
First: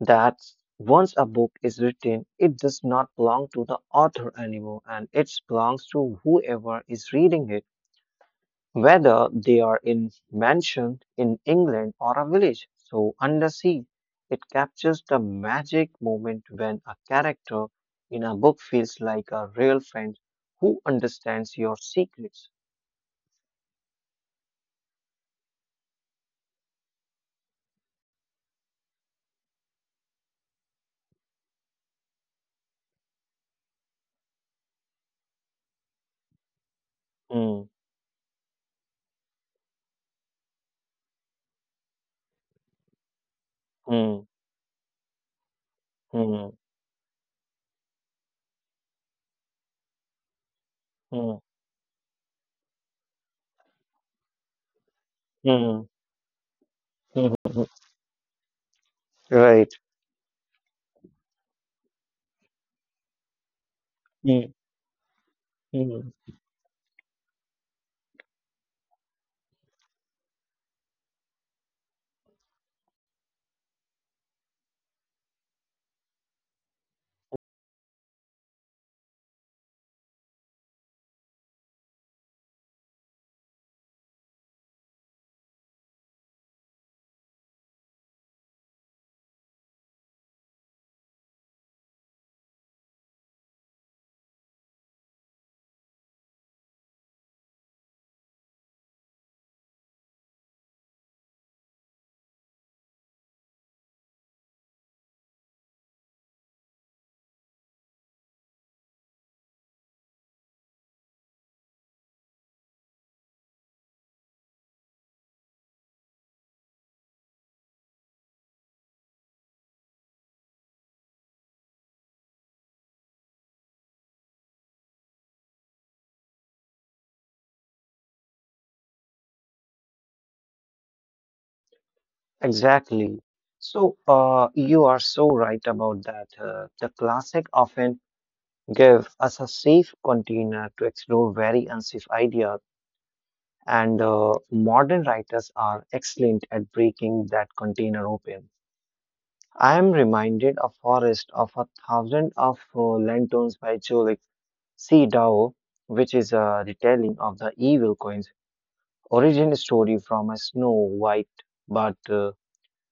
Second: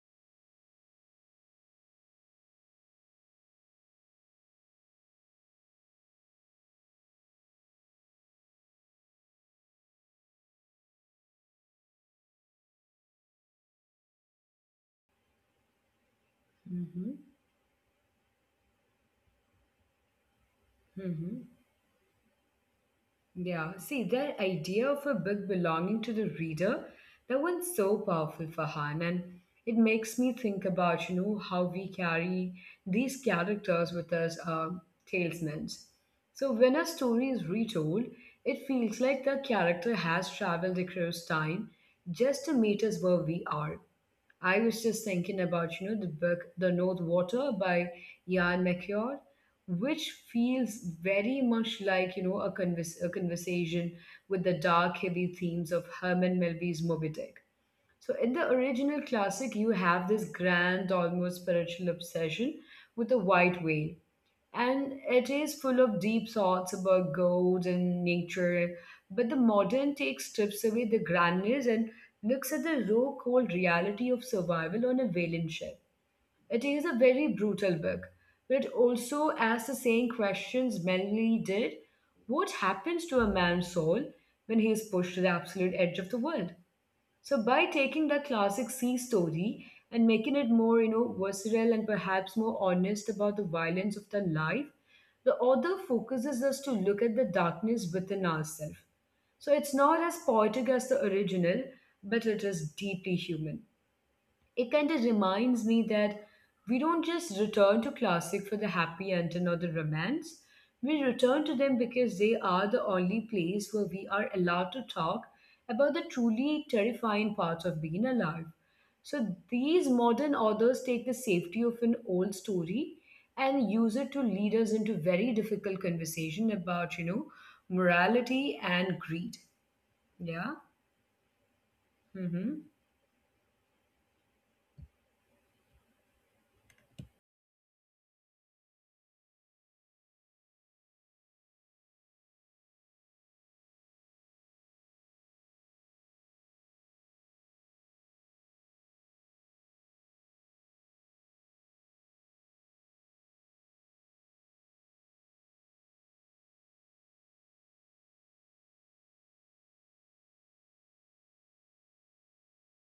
Speaker 2: that once a book is written, it does not belong to the author anymore, and it belongs to whoever is reading it, whether they are in mansion in England or a village. So Undersea, it captures the magic moment when a
Speaker 1: Mm-hmm.
Speaker 2: character in a book feels like a real friend who
Speaker 1: Mm-hmm.
Speaker 2: understands your secrets.
Speaker 1: Yeah. See, that idea of a book belonging to the reader, that one's so powerful, Farhan, and it makes me think about, how we carry these characters with us, talesmen. So when a story is
Speaker 2: Hmm,
Speaker 1: retold, it feels like the character has traveled across time just to meet us where we are.
Speaker 2: hmm,
Speaker 1: I was just thinking about, the book
Speaker 2: hmm,
Speaker 1: The North Water by Ian McEwan, which feels very
Speaker 2: hmm,
Speaker 1: much like, a conversation with the dark, heavy themes of
Speaker 2: hmm,
Speaker 1: Herman Melville's Moby Dick.
Speaker 2: hmm, hmm.
Speaker 1: So in the original classic, you
Speaker 2: Right.
Speaker 1: have this grand, almost spiritual obsession with the white whale,
Speaker 2: Mm,
Speaker 1: and it is full of
Speaker 2: mm,
Speaker 1: deep thoughts about God and nature. But the modern take strips away the grandness and looks at the raw, cold reality of survival on a whaling ship. It is a very brutal book, but it also asks the same questions Melanie did. What happens to a man's soul when he is pushed to the absolute edge of the world? So by taking that classic sea story and making it more, visceral and perhaps more honest about the violence of the life, the author focuses us to look at the darkness within ourselves. So it's not as poetic as the original, but it is deeply human. It kind of reminds me that we don't just return to classic for the happy ending or the romance. We return to them because they are the only place where we are allowed to talk about the truly terrifying parts of being alive. So these modern authors take the safety of an old story and use it to lead us into very difficult conversation about, morality and greed. Yeah. Mm-hmm.
Speaker 2: exactly. So, you are so right about that. The classic often give us a safe container to explore very unsafe ideas, and modern writers are excellent at breaking that container open. I am reminded of Forest of a Thousand of Lanterns by Cholik C. Dao, which is a retelling of the Evil Coins origin story from a Snow White, but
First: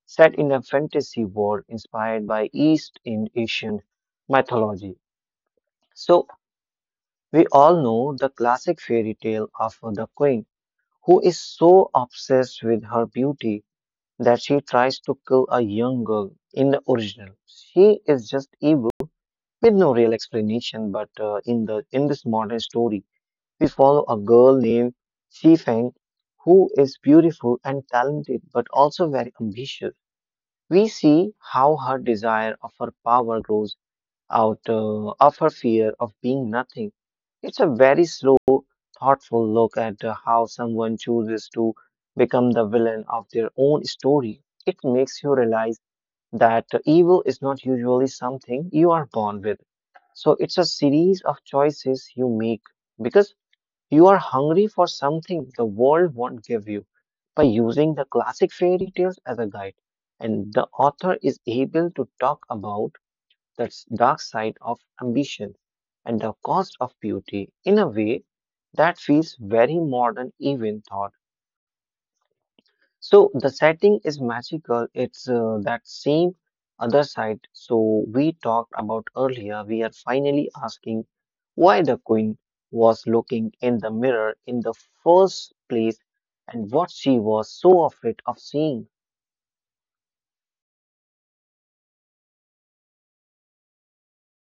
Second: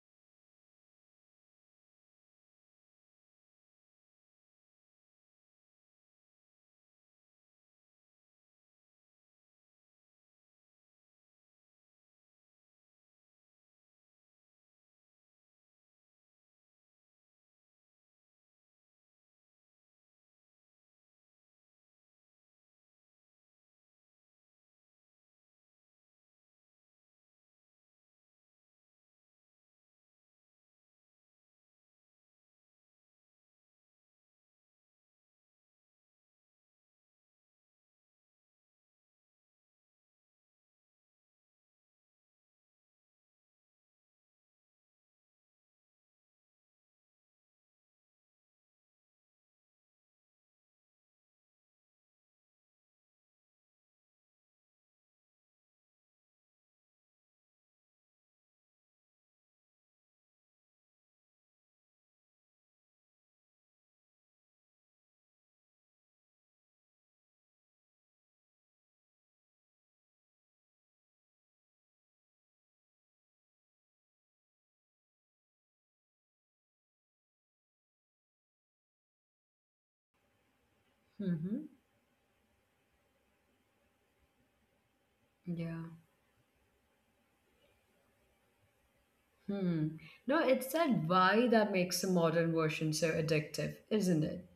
Speaker 2: set in a fantasy world inspired by East in Asian mythology. So we all know the classic fairy tale of the queen who is so obsessed with her beauty that she tries to kill a young girl in the original. She is just evil with no real explanation, but in this modern story, we follow a girl named Xi Feng who is beautiful and talented but also very ambitious. We see how her desire of her power grows out of her fear of being nothing. It's a very slow, thoughtful look at how someone chooses to become the villain of their own story. It makes you realize that evil is not usually something you are born with. So it's a series of choices you make because you are hungry for something the world won't give you by using the classic fairy tales as a guide. And the author is able to talk about that's dark side of ambition and the cost of beauty in a way that feels very modern even thought so the setting is magical. It's that same other side so we talked about earlier. We are finally asking
Speaker 1: Mm-hmm.
Speaker 2: why the queen was looking in the mirror in the first
Speaker 1: Yeah.
Speaker 2: place and what she was so afraid of seeing.
Speaker 1: Hmm. No, it's that why that makes the modern version so addictive, isn't it?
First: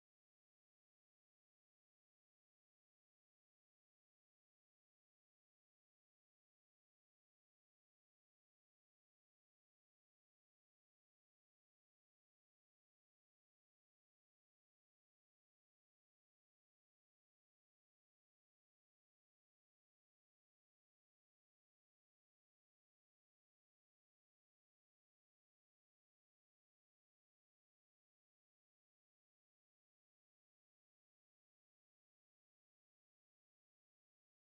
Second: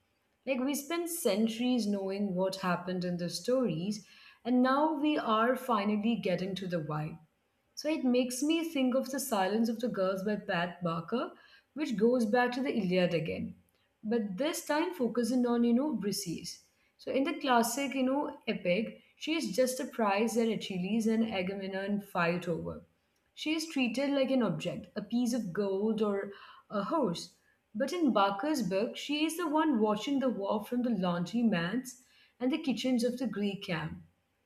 Speaker 1: Like we spent centuries knowing what happened in the stories, and now we are finally getting to the why. So it makes me think of The Silence of the Girls by Pat Barker, which goes back to the Iliad again, but this time focusing on, Briseis. So in the classic, epic, she is just a prize that Achilles and Agamemnon fight over. She is treated like an object, a piece of gold or a horse. But in Barker's book, she is the one watching the war from the laundry mats and the kitchens of the Greek camp.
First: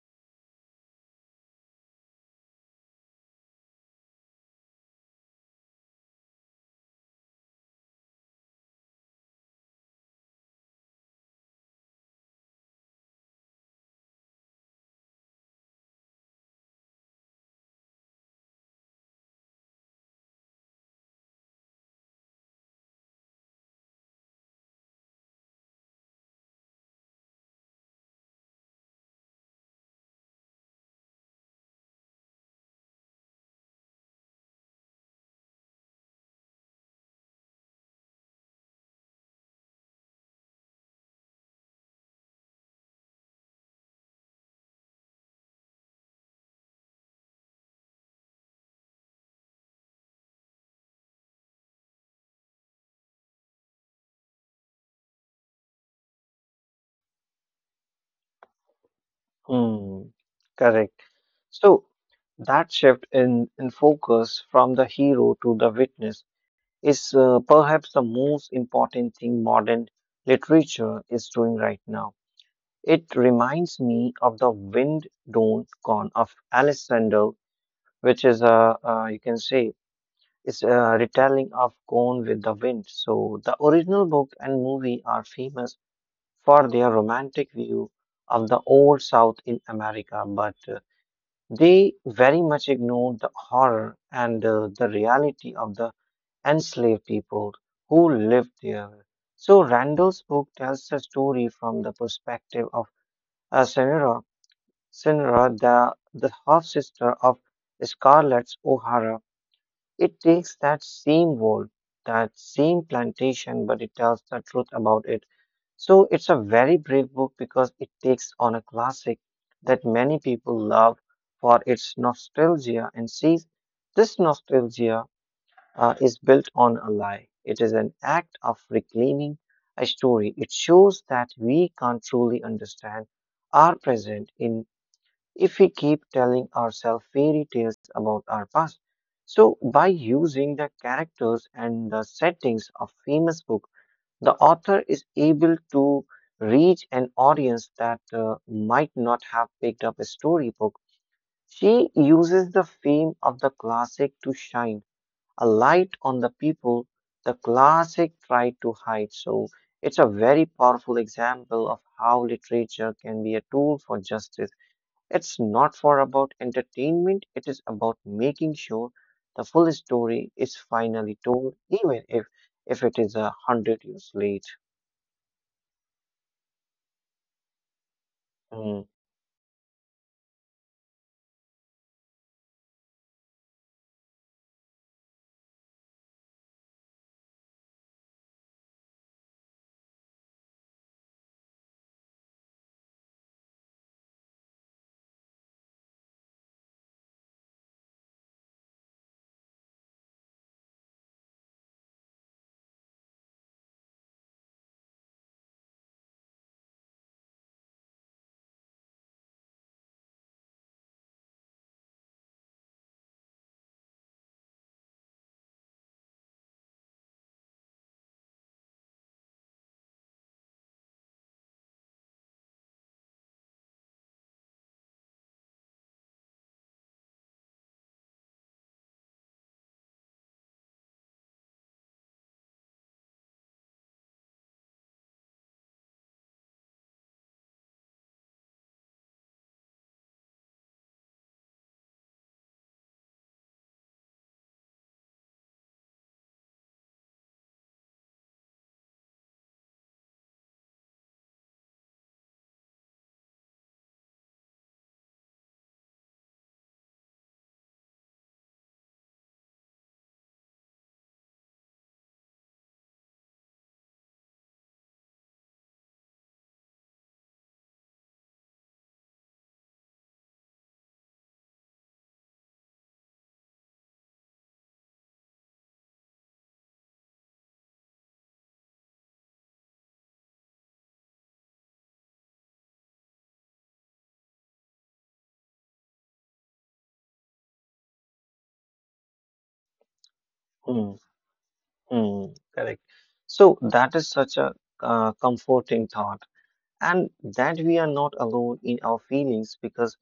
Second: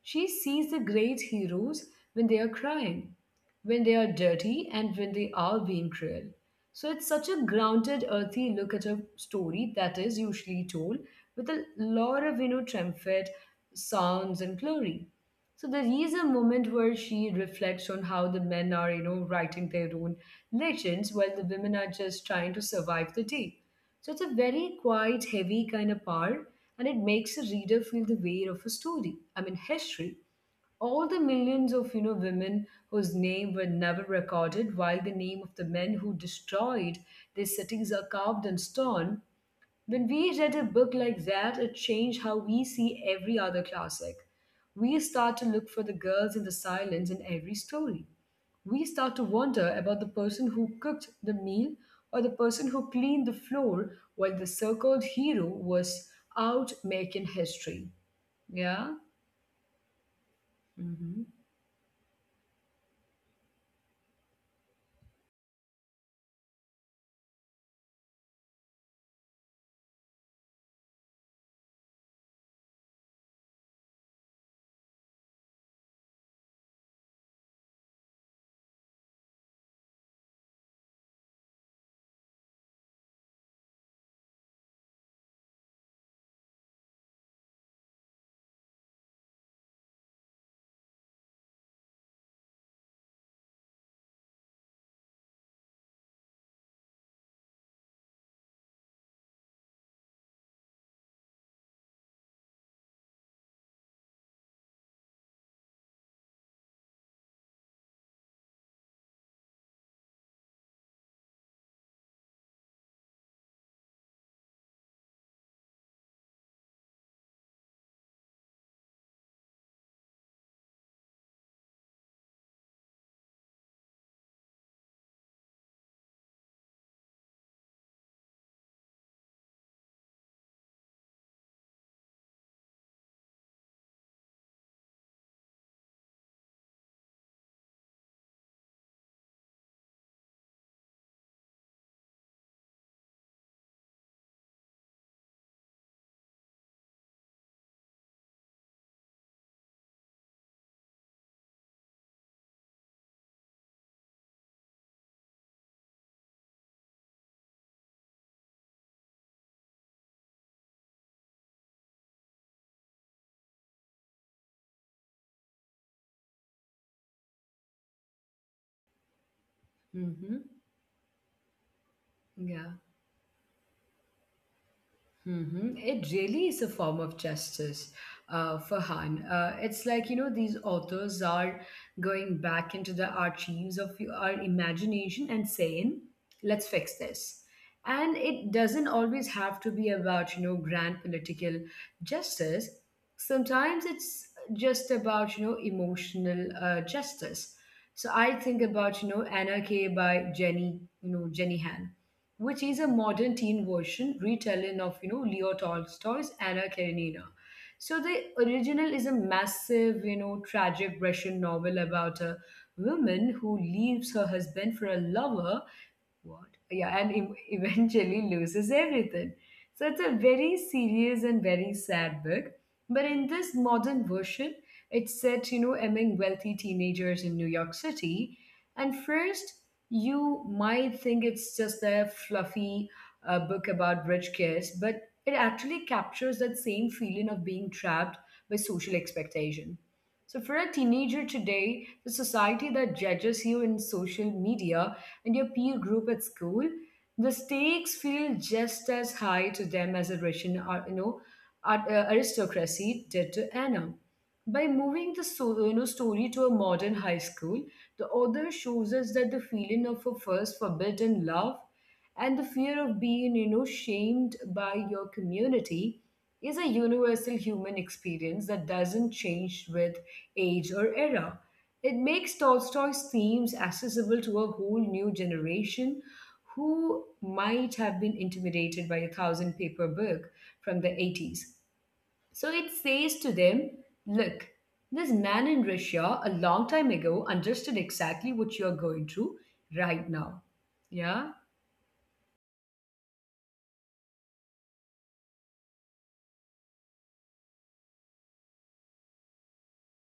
Speaker 1: She sees the great heroes when they are crying, when they are dirty, and when they are being cruel. So it's such a grounded, earthy look at a story that is usually told with a lot of, triumphant sounds and glory. So there is a moment where she reflects on how the men are, writing their own legends while the women are just trying to survive the day. So it's a very quiet, heavy kind of part, and it makes a reader feel the weight of a story. I mean, history, all the millions of women whose name were never recorded while the name of the men who destroyed their cities are carved in stone. When we read a book like that, it changed how we see every other classic. We start to look for the girls in the silence in every story. We start to wonder about the person who cooked the meal or the person who cleaned the floor while the so-called hero was out making history. Yeah.
Speaker 2: Hmm, correct.
Speaker 1: Mm-hmm.
Speaker 2: So that shift in focus from the hero to the witness is perhaps the most important thing modern literature is doing right now. It reminds me of the Wind Don't Gone of Alexander, which is a you can say is a retelling of Gone with the Wind. So the original book and movie are famous for their romantic view of the old South in America, but they very much ignored the horror and the reality of the enslaved people who lived there. So Randall's book tells the story from the perspective of uh, Senora, Senora, the half-sister of Scarlett O'Hara. It takes that same world, that same plantation, but it tells the truth about it. So it's a very brave book because it takes on a classic that many people love for its nostalgia and sees this nostalgia is built on a lie. It is an act of reclaiming a story. It shows that we can't truly understand our present in if we keep telling ourselves fairy tales about our past. So, by using the characters and the settings of famous book, the author is able to reach an audience that might not have picked up a storybook. She uses the fame of the classic to shine a light on the people the classic tried to hide. So, it's a very powerful example of how literature can be a tool for justice. It's not for about entertainment, it is about making sure the full story
Speaker 1: Mm-hmm.
Speaker 2: is finally told, even
Speaker 1: Yeah.
Speaker 2: if it is 100 years late.
Speaker 1: Mhm. It really is a form of justice,
Speaker 2: Mm,
Speaker 1: Farhan. It's like, these authors are going back into the archives of our imagination and saying, let's fix this. And it doesn't always have to be about, grand political justice. Sometimes it's just about, emotional justice. So I think about, Anarchy by Jenny, Jenny Han, which is a modern teen version retelling of Leo Tolstoy's Anna Karenina. So the original is a massive, tragic Russian novel about a woman who leaves her husband for a lover. What? Yeah, and eventually loses everything. So it's a very serious and very sad book. But in this modern version, it's set, among wealthy teenagers in New York City. And first, you might think it's just a fluffy book about rich kids, but it actually captures that same feeling of being trapped by social expectation. So for a teenager today, the society that judges you in social media and your peer group at school, the stakes feel just as high to them as a Russian, aristocracy did to Anna. By moving the story to a modern high school, the author shows us that the feeling of a first forbidden love and the fear of being, shamed by your community is a universal human experience that doesn't change with age or era. It makes Tolstoy's themes accessible to a whole new generation who might have been intimidated by a thousand paper book from the 80s. So it says to them, look, this man in Russia a long time ago understood exactly what you are going through right now.
Speaker 2: mm,
Speaker 1: Yeah?
Speaker 2: mm, correct. So that is such a comforting thought, and that we are not alone in our feelings because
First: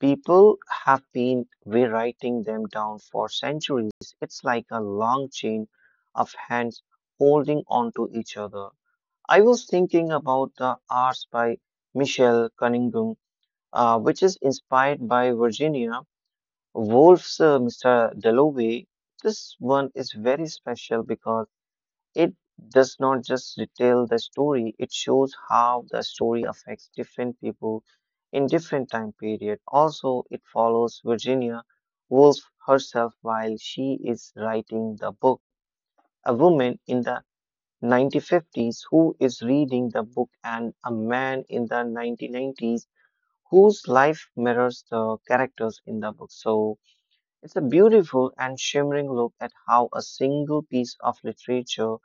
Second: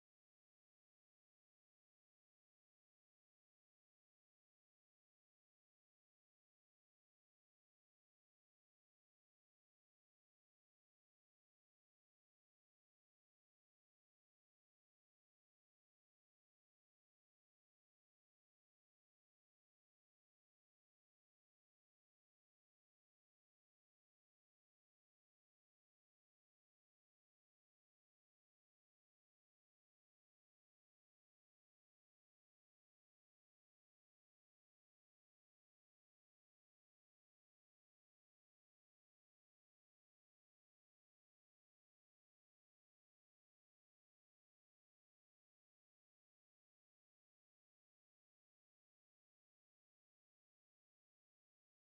Speaker 2: people have been rewriting them down for centuries. It's like a long chain of hands holding on to each other. I was thinking about the Arts by Michelle Cunningham, which is inspired by Virginia Woolf's Mr. Dalloway. This one is very special because it does not just retell the story, it shows how the story affects different people in different time period. Also, it follows Virginia Woolf herself while she is writing the book. A woman in the 1950s who is reading the book and a man in the 1990s whose life mirrors the characters in the book. So it's a beautiful and shimmering look at how a single piece of literature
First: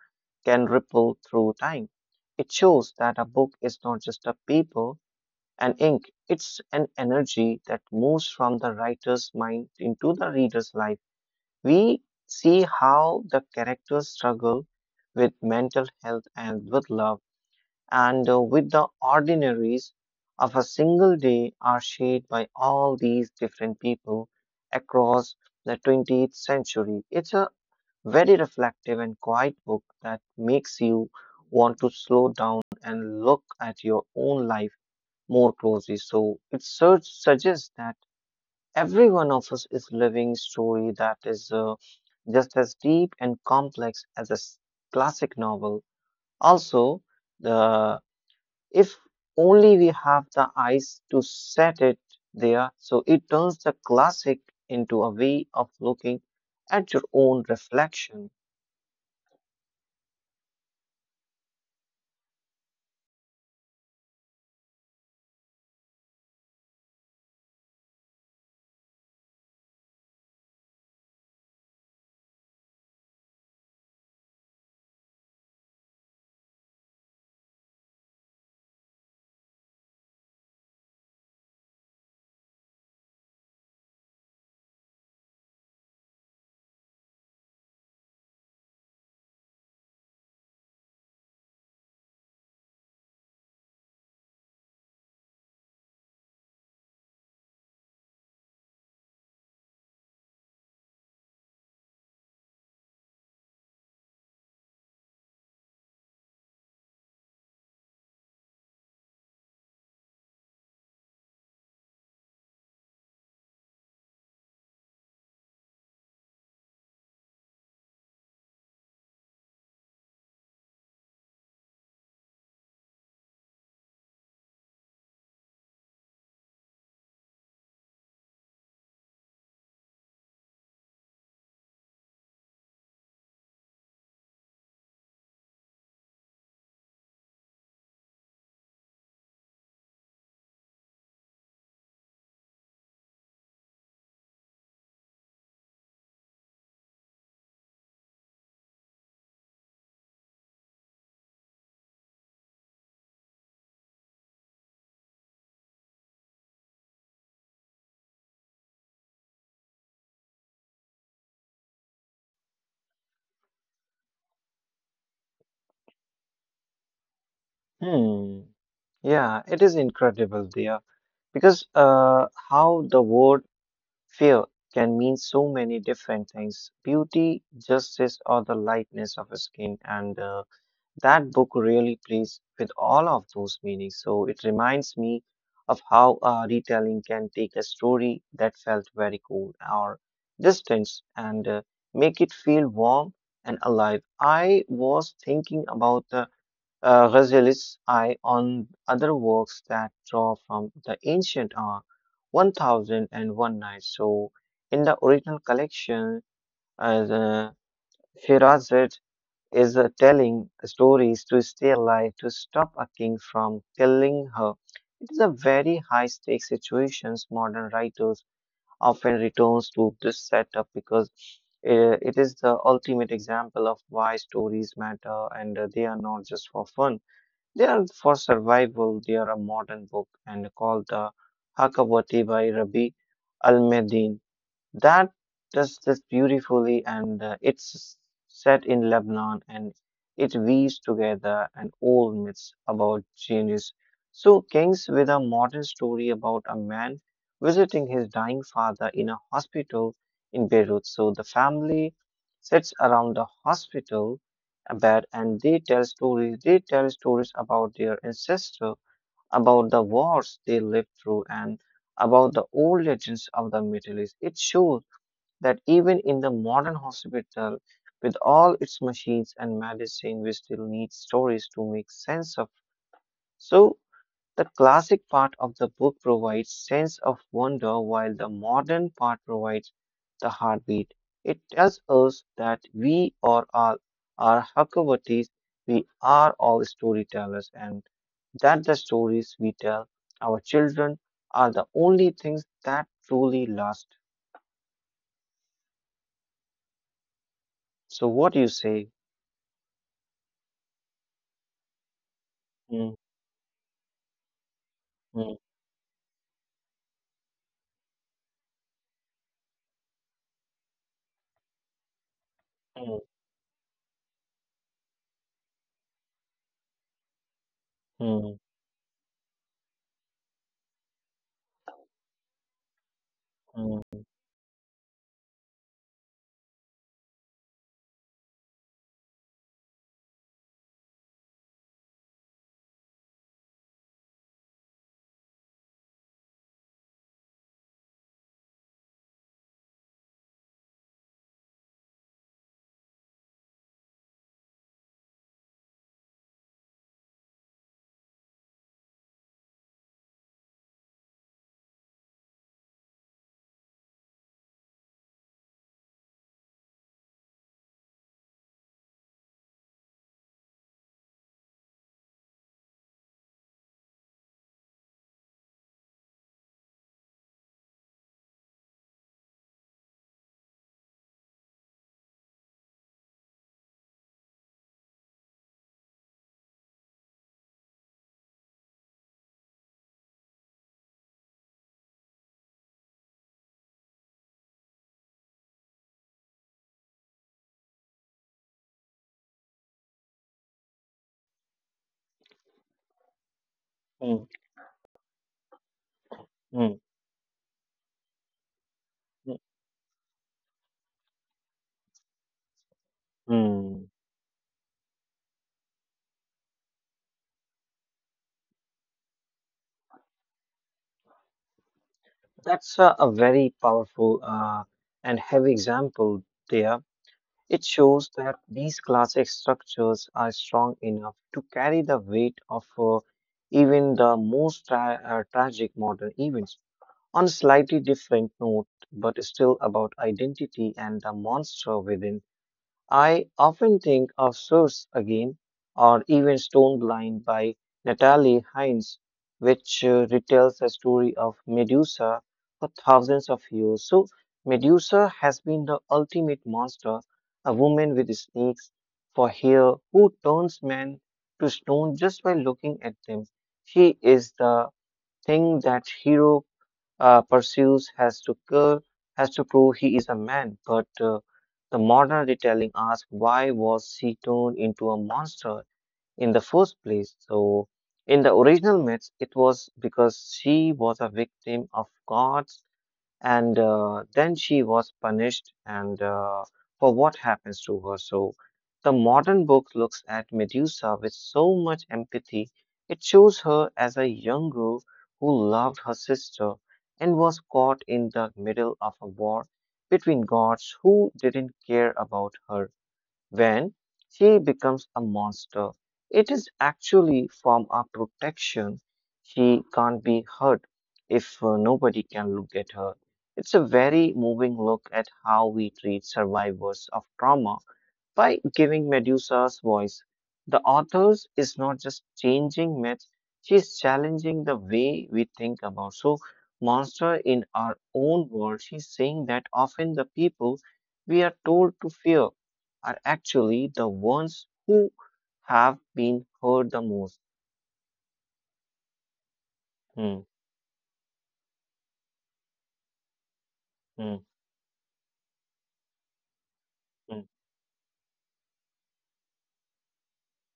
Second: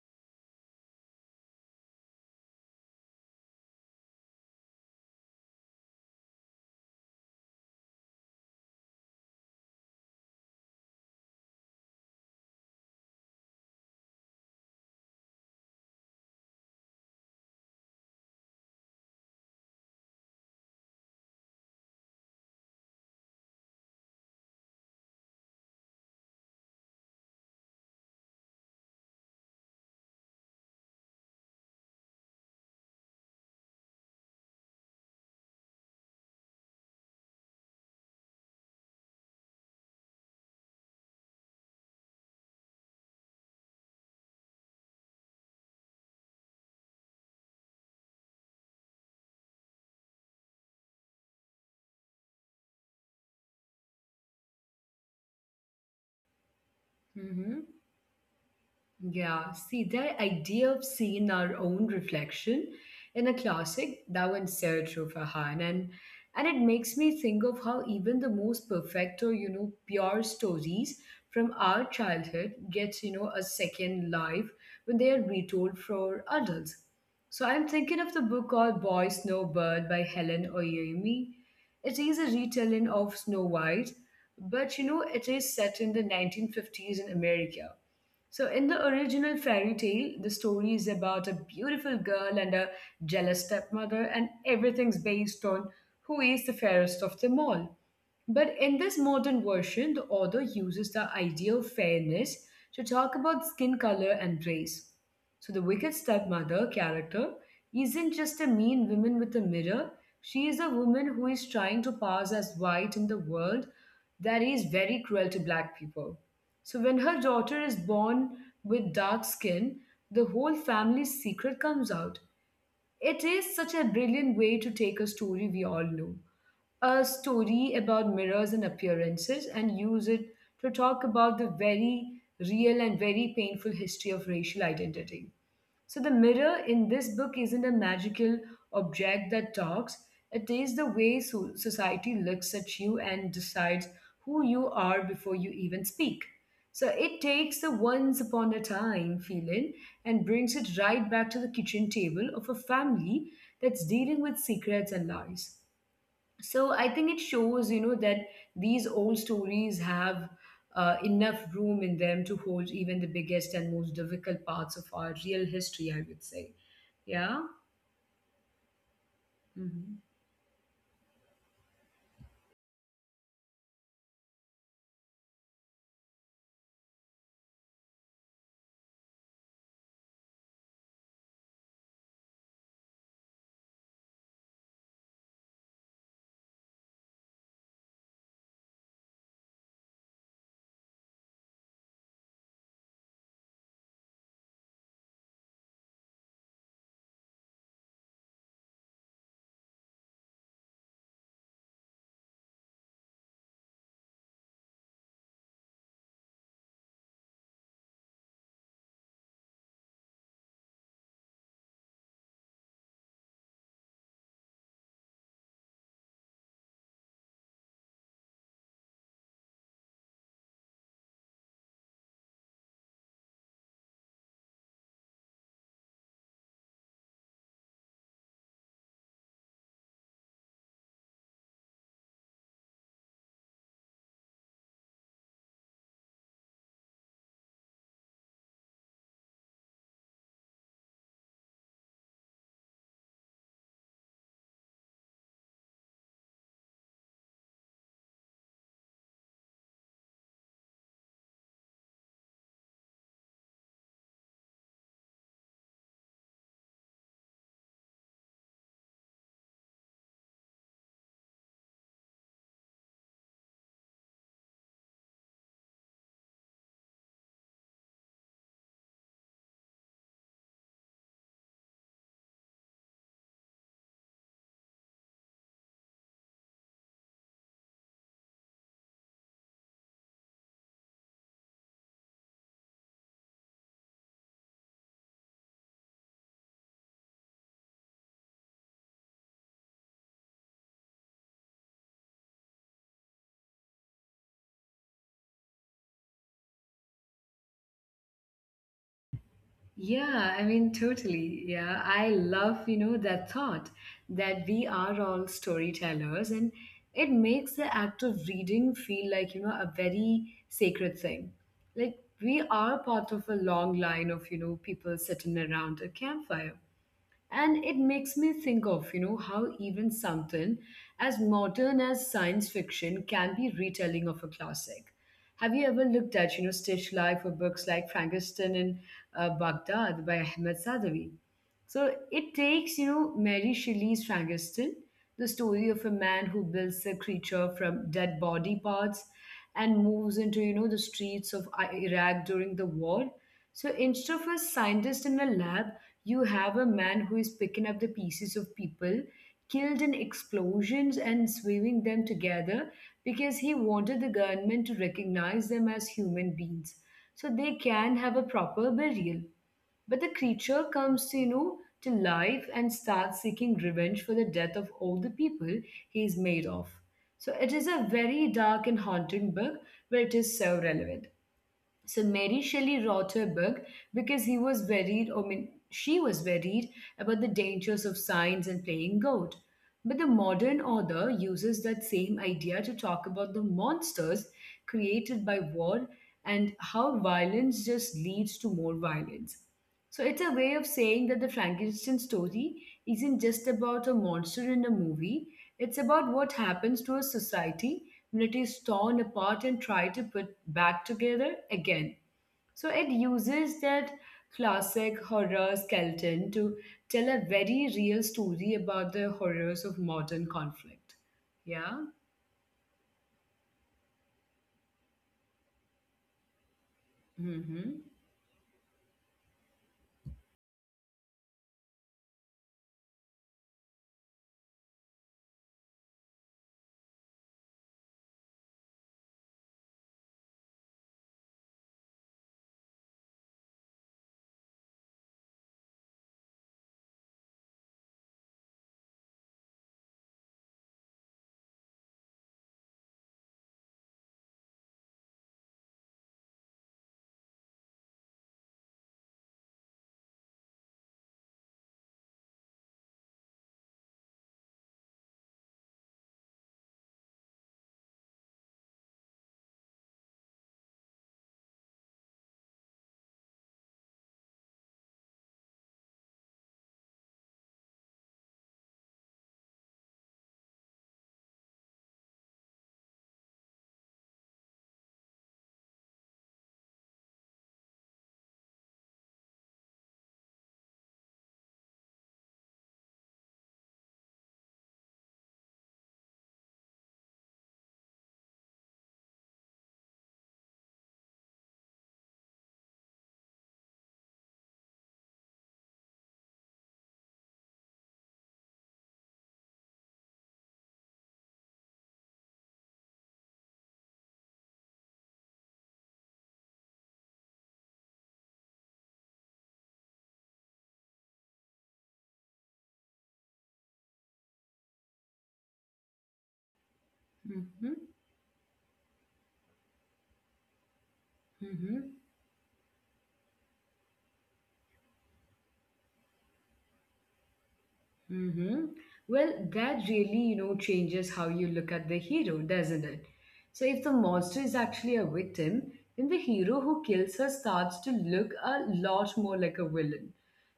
Speaker 2: can ripple through time. It shows that a book is not just a paper and ink, it's an energy that moves from the writer's mind into the reader's life. We see how the characters struggle with mental health and with love, and with the ordinaries of a single day are shaped by all these different people across the 20th century. It's a very reflective and quiet book that makes you want to slow down and look at your own life more closely. So it suggests that every one of us is living story that is just as deep and complex as a classic novel. Also, the if only we have the eyes to set it there, so it turns the classic into a way of looking at your own
Speaker 1: Mm-hmm.
Speaker 2: reflection.
Speaker 1: Yeah, see, the idea of seeing our own reflection in a classic, that one's so true, Farhan. And it makes me think of how even the most perfect or, pure stories from our childhood gets, a second life when they are retold for adults. So I'm thinking of the book called Boy Snowbird by Helen Oyoimi. It is a retelling of Snow White, but, it is set in the 1950s in America. So, in the original fairy tale, the story is about a beautiful girl and a jealous stepmother, and everything's based on who is the fairest of them all. But in this modern version, the author uses the idea of fairness to talk about skin color and race. So the wicked stepmother character isn't just a mean woman with a mirror, she is a woman who is trying to pass as white in the world that is very cruel to black people. So when her daughter is born with dark skin, the whole family's secret comes out. It is such a brilliant way to take a story we all know, a story about mirrors and appearances, and use it to talk about the very real and very painful history of racial identity. So the mirror in this book isn't a magical object that talks. It is the way society looks at you and decides who you are before you even speak. So it takes the once upon a time feeling and brings it right back to the kitchen table of a family that's dealing with secrets and lies. So I think it shows that these old stories have enough room in them to hold even the biggest and most difficult parts of our real history, I would say. Yeah.
Speaker 2: Hmm. Yeah, it is
Speaker 1: Mhm.
Speaker 2: incredible there because how the word fear can mean so many different things, beauty, justice, or the lightness of skin. And that book really plays with all of those meanings. So it reminds me of how a retelling can take a story that felt very cold or distant and make it feel warm and alive. I was thinking about the Ghazali's eye on other works that draw from the ancient are 1001 Nights. So, in the original collection, as Shirazad is telling stories to stay alive to stop a king from killing her. It is a very high stakes situations. Modern writers often returns to this setup because it is the ultimate example of why stories matter, and they are not just for fun. They are for survival. They are a modern book and called the Hakawati by Rabi al-Madini. That does this beautifully, and it's set in Lebanon, and it weaves together an old myth about genius. So, kings with a modern story about a man visiting his dying father in a hospital in Beirut. So, the family sits around the hospital bed and they tell stories. They tell stories about their ancestor, about the wars they lived through, and about the old legends of the Middle East. It shows that even in the modern hospital, with all its machines and medicine, we still need stories to make sense of. So, the classic part of the book provides sense of wonder, while the modern part provides the heartbeat. It tells us that we are all are Hakavatis, we are all storytellers, and that the stories we tell our children are the only things that truly last. So, what do you say?
Speaker 1: Yeah, I mean, totally. Yeah, I love
Speaker 2: Mm,
Speaker 1: that thought that we are all
Speaker 2: mm.
Speaker 1: storytellers, and it makes the act of reading feel like a very sacred thing, like we are
Speaker 2: Mm,
Speaker 1: part of a long line of people sitting around a campfire. And it makes me
Speaker 2: mm,
Speaker 1: think of, how even something as modern as science fiction can be retelling
Speaker 2: mm,
Speaker 1: of a classic. Have you ever looked at, stage life or books like Frankenstein in Baghdad by Ahmed Sadawi? So it takes, Mary Shelley's Frankenstein, the story of a man who builds a creature from dead body parts and moves into, the streets of Iraq during the war. So instead of a scientist in a lab, you have a man who is picking up the pieces of people killed in explosions and sewing them together because he wanted the government to recognize them as human beings so they can have a proper burial. But the creature comes to to life and starts seeking revenge for the death of all the people he is made of. So it is a very dark and haunting book, but it is so relevant. So Mary Shelley wrote her book because he was worried, I mean, she was worried about the dangers of science and playing God. But the modern author uses that same idea to talk about the monsters created by war and how violence just leads to more violence. So it's a way of saying that the Frankenstein story isn't just about a
Speaker 2: mm,
Speaker 1: monster in a movie, it's about what happens to
Speaker 2: mm,
Speaker 1: a society, communities torn apart
Speaker 2: mm,
Speaker 1: and try to put back together again. So it uses that
Speaker 2: mm.
Speaker 1: classic horror skeleton to tell a very real story about the horrors of modern conflict. Yeah.
Speaker 2: That's a very powerful and heavy example there. It
Speaker 1: Mm-hmm.
Speaker 2: shows that these classic structures are strong enough to carry the weight of even the most tragic modern events. On a slightly different note, but still about identity and the monster within, I often think of Source again, or even Stone Blind by Natalie Hines, which retells the story of Medusa for thousands of years. So, Medusa has been the ultimate monster, a woman with snakes for hair who turns men to stone just by looking at them. She is the thing that hero pursues has to prove he is a man. But the modern retelling asks, why was she turned into a monster in the first place? So in the original myths, it was because she was a victim of gods, and then she was punished, and for what happens to her. So the modern book looks at Medusa with so much empathy. It shows her as a young girl who loved her sister and was caught in the middle of a war between gods who didn't care about her. When she becomes a monster, it is actually from our protection. She can't be hurt if nobody can look at her. It's a very moving look at how we treat survivors of trauma. By giving Medusa's voice, the authors is not just changing myths, she's challenging the way we think about so monster in our
Speaker 1: Mm-hmm.
Speaker 2: own world. She's saying that often the people we are told to
Speaker 1: Mm-hmm.
Speaker 2: fear are actually the ones who have been hurt the most.
Speaker 1: Mm-hmm. Well, that
Speaker 2: Hmm,
Speaker 1: really, changes how you look at the hero, doesn't it? So if the
Speaker 2: hmm,
Speaker 1: monster is actually a victim, then the hero who kills
Speaker 2: hmm,
Speaker 1: her starts to look a lot more like a villain.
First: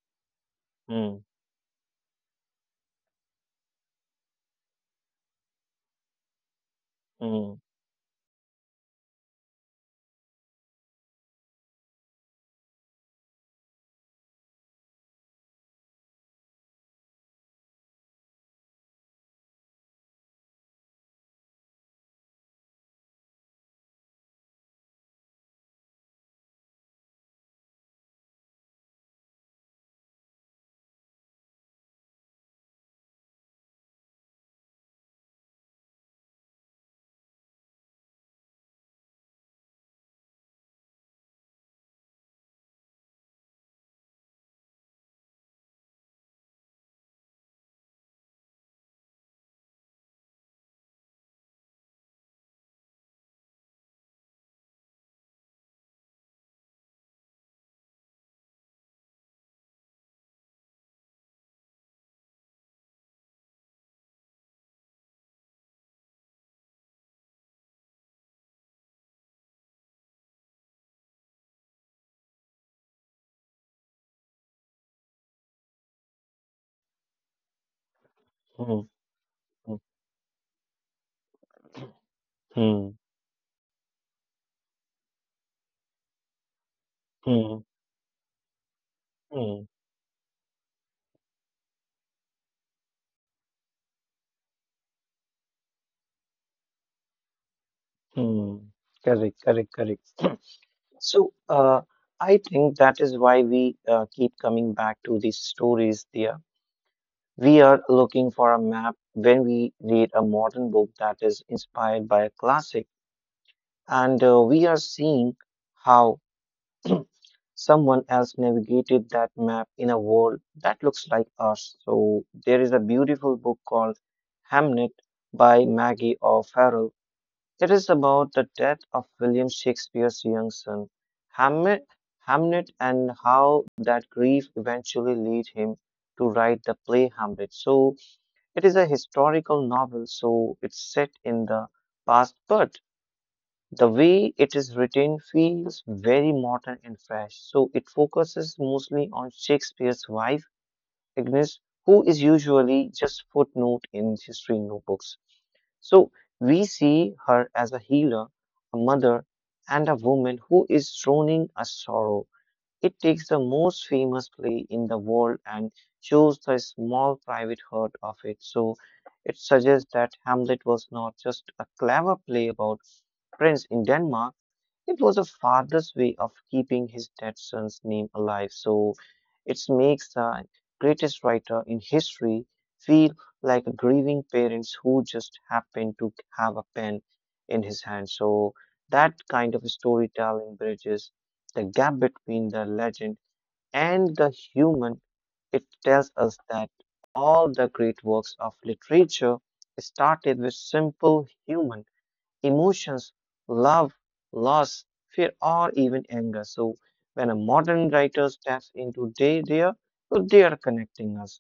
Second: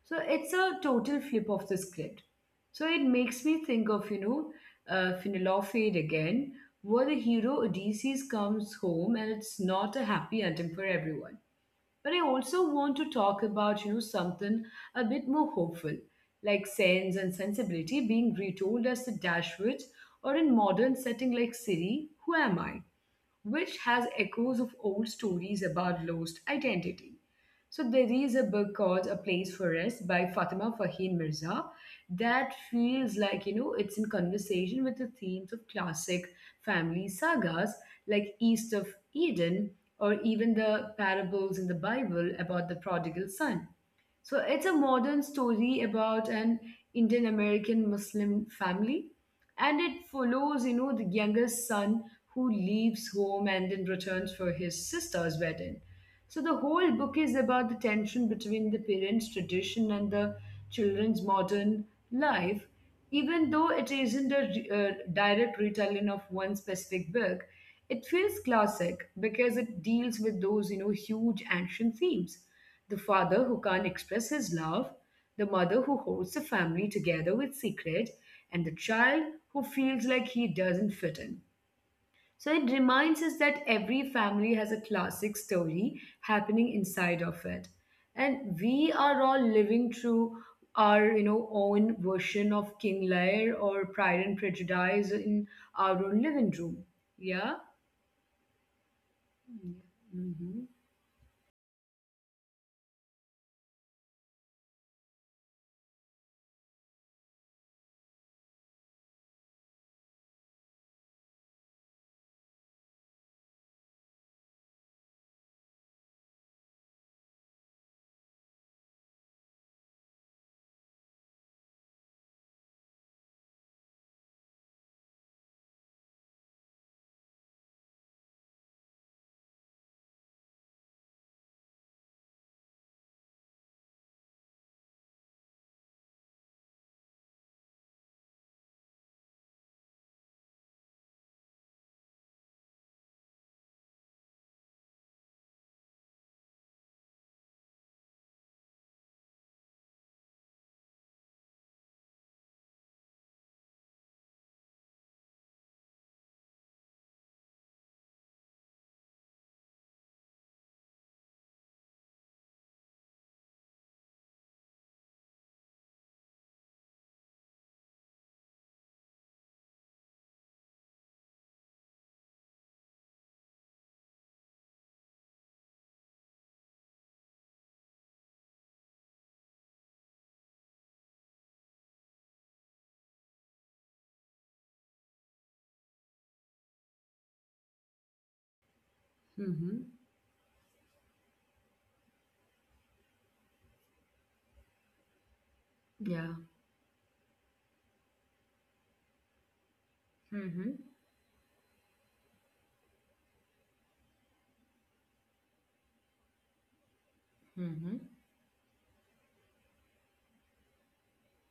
Speaker 1: So it's a
Speaker 2: hmm,
Speaker 1: total flip of the script. So it makes me think of, Finilaw Fade again, where the
Speaker 2: hmm,
Speaker 1: hero Odysseus comes home and it's not a happy ending for everyone. But I also want to talk about, something a bit more hopeful, like Sense and Sensibility being retold as the Dashwoods or in modern setting like Siri, Who Am I? Which has echoes of old stories about lost identity. So there is a book called A Place for Us by Fatima Fahim Mirza that feels like, it's in conversation with the themes of classic family sagas like East of Eden or even the parables in the Bible about the prodigal son. So it's a modern story about an Indian American Muslim family, and it follows, the youngest son who leaves home and then returns for his sister's wedding. So the whole book is about the tension between the parents' tradition and the children's modern life, even though it isn't a direct retelling of one specific book. It feels classic because it deals with those, huge ancient themes. The father who can't express his love, the mother who holds the family together with secret, and the
Speaker 2: hmm,
Speaker 1: child who
Speaker 2: hmm,
Speaker 1: feels like he doesn't fit in. So it
Speaker 2: hmm,
Speaker 1: reminds us that every family has a classic story happening inside of it.
Speaker 2: hmm,
Speaker 1: And we are all
Speaker 2: hmm.
Speaker 1: living through our, own version of King Lear or Pride and Prejudice in our own living room. Yeah.
Speaker 2: hmm. Correct, correct, correct.
Speaker 1: Mm-hmm.
Speaker 2: So I think that is why we keep coming back to these stories there. We are looking for a map when we read a modern book that is inspired by a classic, and we are seeing how someone else navigated that map in a world that looks like us. So there is a beautiful book called Hamnet by Maggie O'Farrell. It is about the death of William Shakespeare's young son, Hamlet, Hamnet, and how that grief eventually led him to write the play Hamlet. So it is a historical novel, so it's set in the past, but the way it is written feels very modern and fresh. So it focuses mostly on Shakespeare's wife Ignis, who is usually just footnote in history notebooks. So we see her as a healer, a mother, and a woman who is drowning a sorrow. It takes the most famous play in the world and shows the small private hurt of it. So it suggests that Hamlet was not just a clever play about prince in Denmark, it was a father's way of keeping his dead son's name alive. So it makes the greatest writer in history feel like a grieving parents who just happened to have a pen in his hand. So that kind of
Speaker 1: Mm-hmm.
Speaker 2: storytelling bridges the gap between the legend and the human. It tells
Speaker 1: Yeah.
Speaker 2: us that all the great works of literature started with
Speaker 1: Mm-hmm.
Speaker 2: simple human emotions, love, loss, fear, or even anger. So when a
Speaker 1: Mm-hmm.
Speaker 2: modern writer steps into they, so they are connecting us.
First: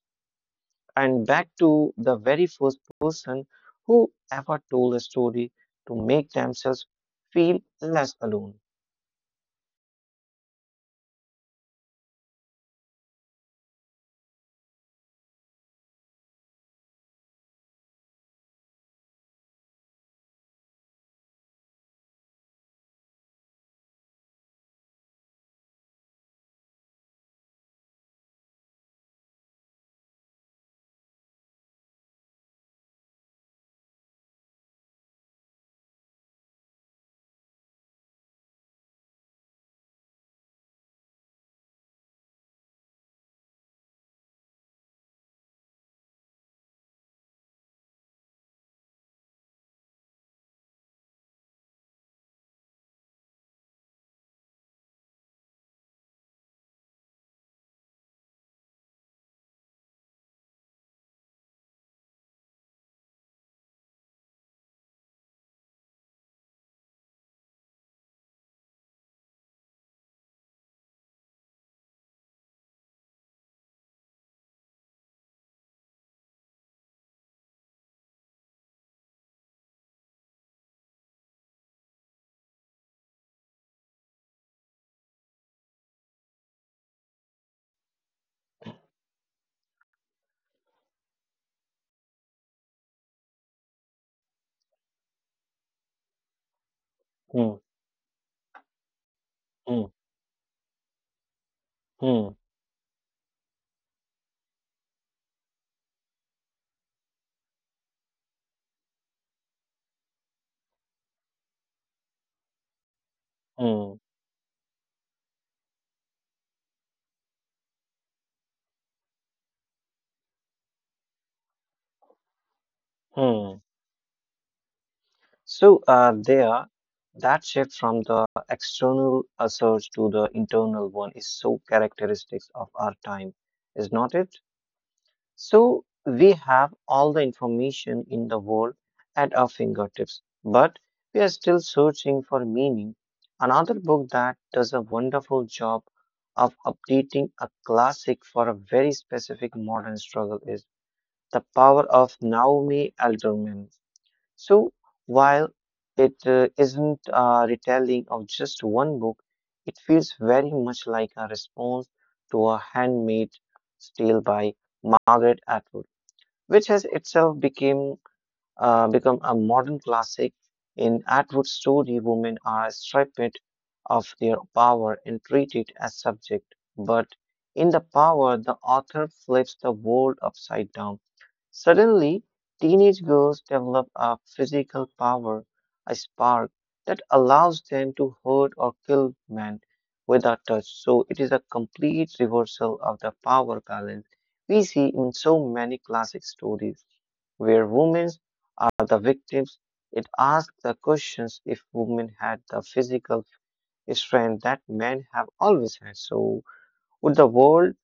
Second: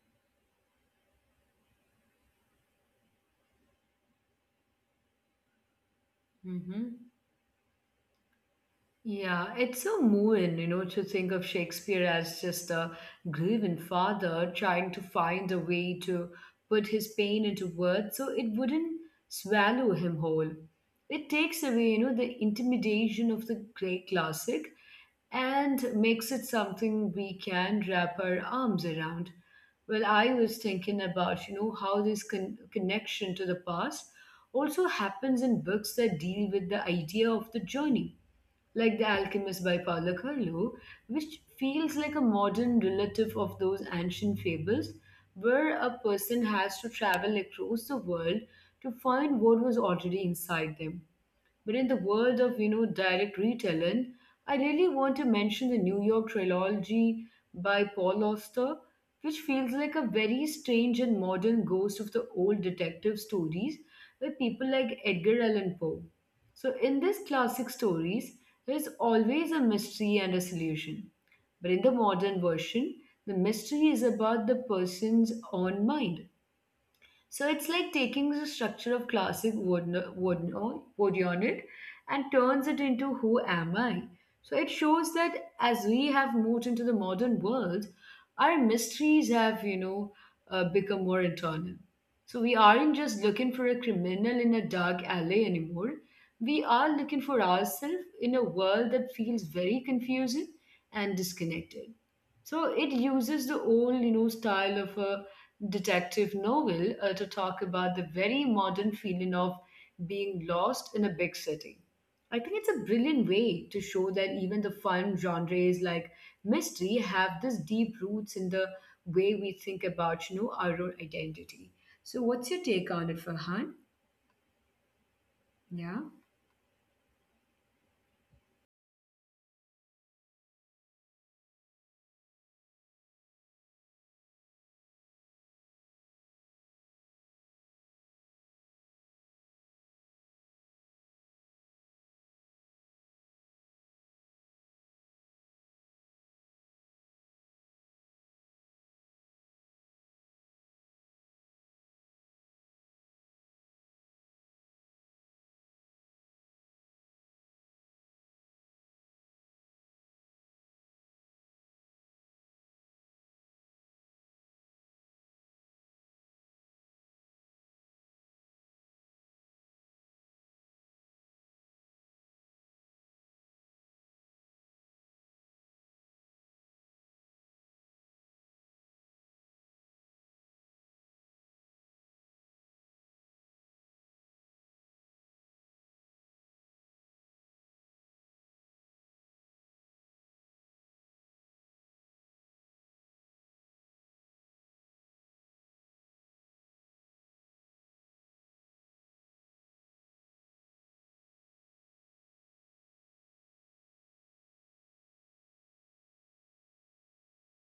Speaker 2: And back to the very first person who ever told a story to make themselves
Speaker 1: Mm-hmm.
Speaker 2: feel less alone.
Speaker 1: Yeah, it's so moving, to think of Shakespeare as just a grieving father trying to find a way to put his pain into words so it wouldn't swallow him whole. It takes away, the intimidation of the great classic and makes it something we can wrap our arms around. Well, I was thinking about, how this connection to the past also happens in books that deal with the idea of the journey, like The Alchemist by Paulo Coelho, which feels like a modern relative of those ancient fables where a person has to travel across the world to find what was already inside them. But in the world of direct retelling, I really want to mention the New York trilogy by Paul Auster, which feels like a very strange and modern ghost of the old detective stories by people like Edgar Allan Poe. So in these classic stories, there is always a mystery and a solution. But in the modern version, the mystery is about the person's own mind. So it's like taking the structure of classic Vodionid and turns it into who am I? So it shows that as we have moved into the modern world, our mysteries have, become more internal. So we aren't just looking for a criminal in a dark alley anymore. We are looking for
Speaker 2: Hmm,
Speaker 1: ourselves in a world that feels very
Speaker 2: hmm,
Speaker 1: confusing and disconnected.
Speaker 2: hmm,
Speaker 1: So it uses the old, style of a detective novel to talk about the very modern feeling of being lost in a big city. I think it's a brilliant way to
Speaker 2: hmm,
Speaker 1: show that even the fun genres like mystery have this deep roots in the way we think about, our own identity. So, what's your take on it,
Speaker 2: hmm.
Speaker 1: Farhan?
Speaker 2: So
Speaker 1: Yeah.
Speaker 2: there, that shift from the external search to the internal one is so characteristics of our time, is not it? So we have all the information in the world at our fingertips, but we are still searching for meaning. Another book that does a wonderful job of updating a classic for a very specific modern struggle is The Power of Naomi Alderman. So while it isn't a retelling of just one book, it feels very much like a response to a handmade tale by Margaret Atwood, which has itself became become a modern classic. In Atwood's story, women are stripped of their power and treated as subject. But in the power, the author flips the world upside down. Suddenly, teenage girls develop a physical power, a spark that allows them to hurt or kill men without touch. So it is a complete reversal of the power balance we see in so many classic stories where women are the victims. It asks the questions, if women had the physical strength that men have always had, so would the world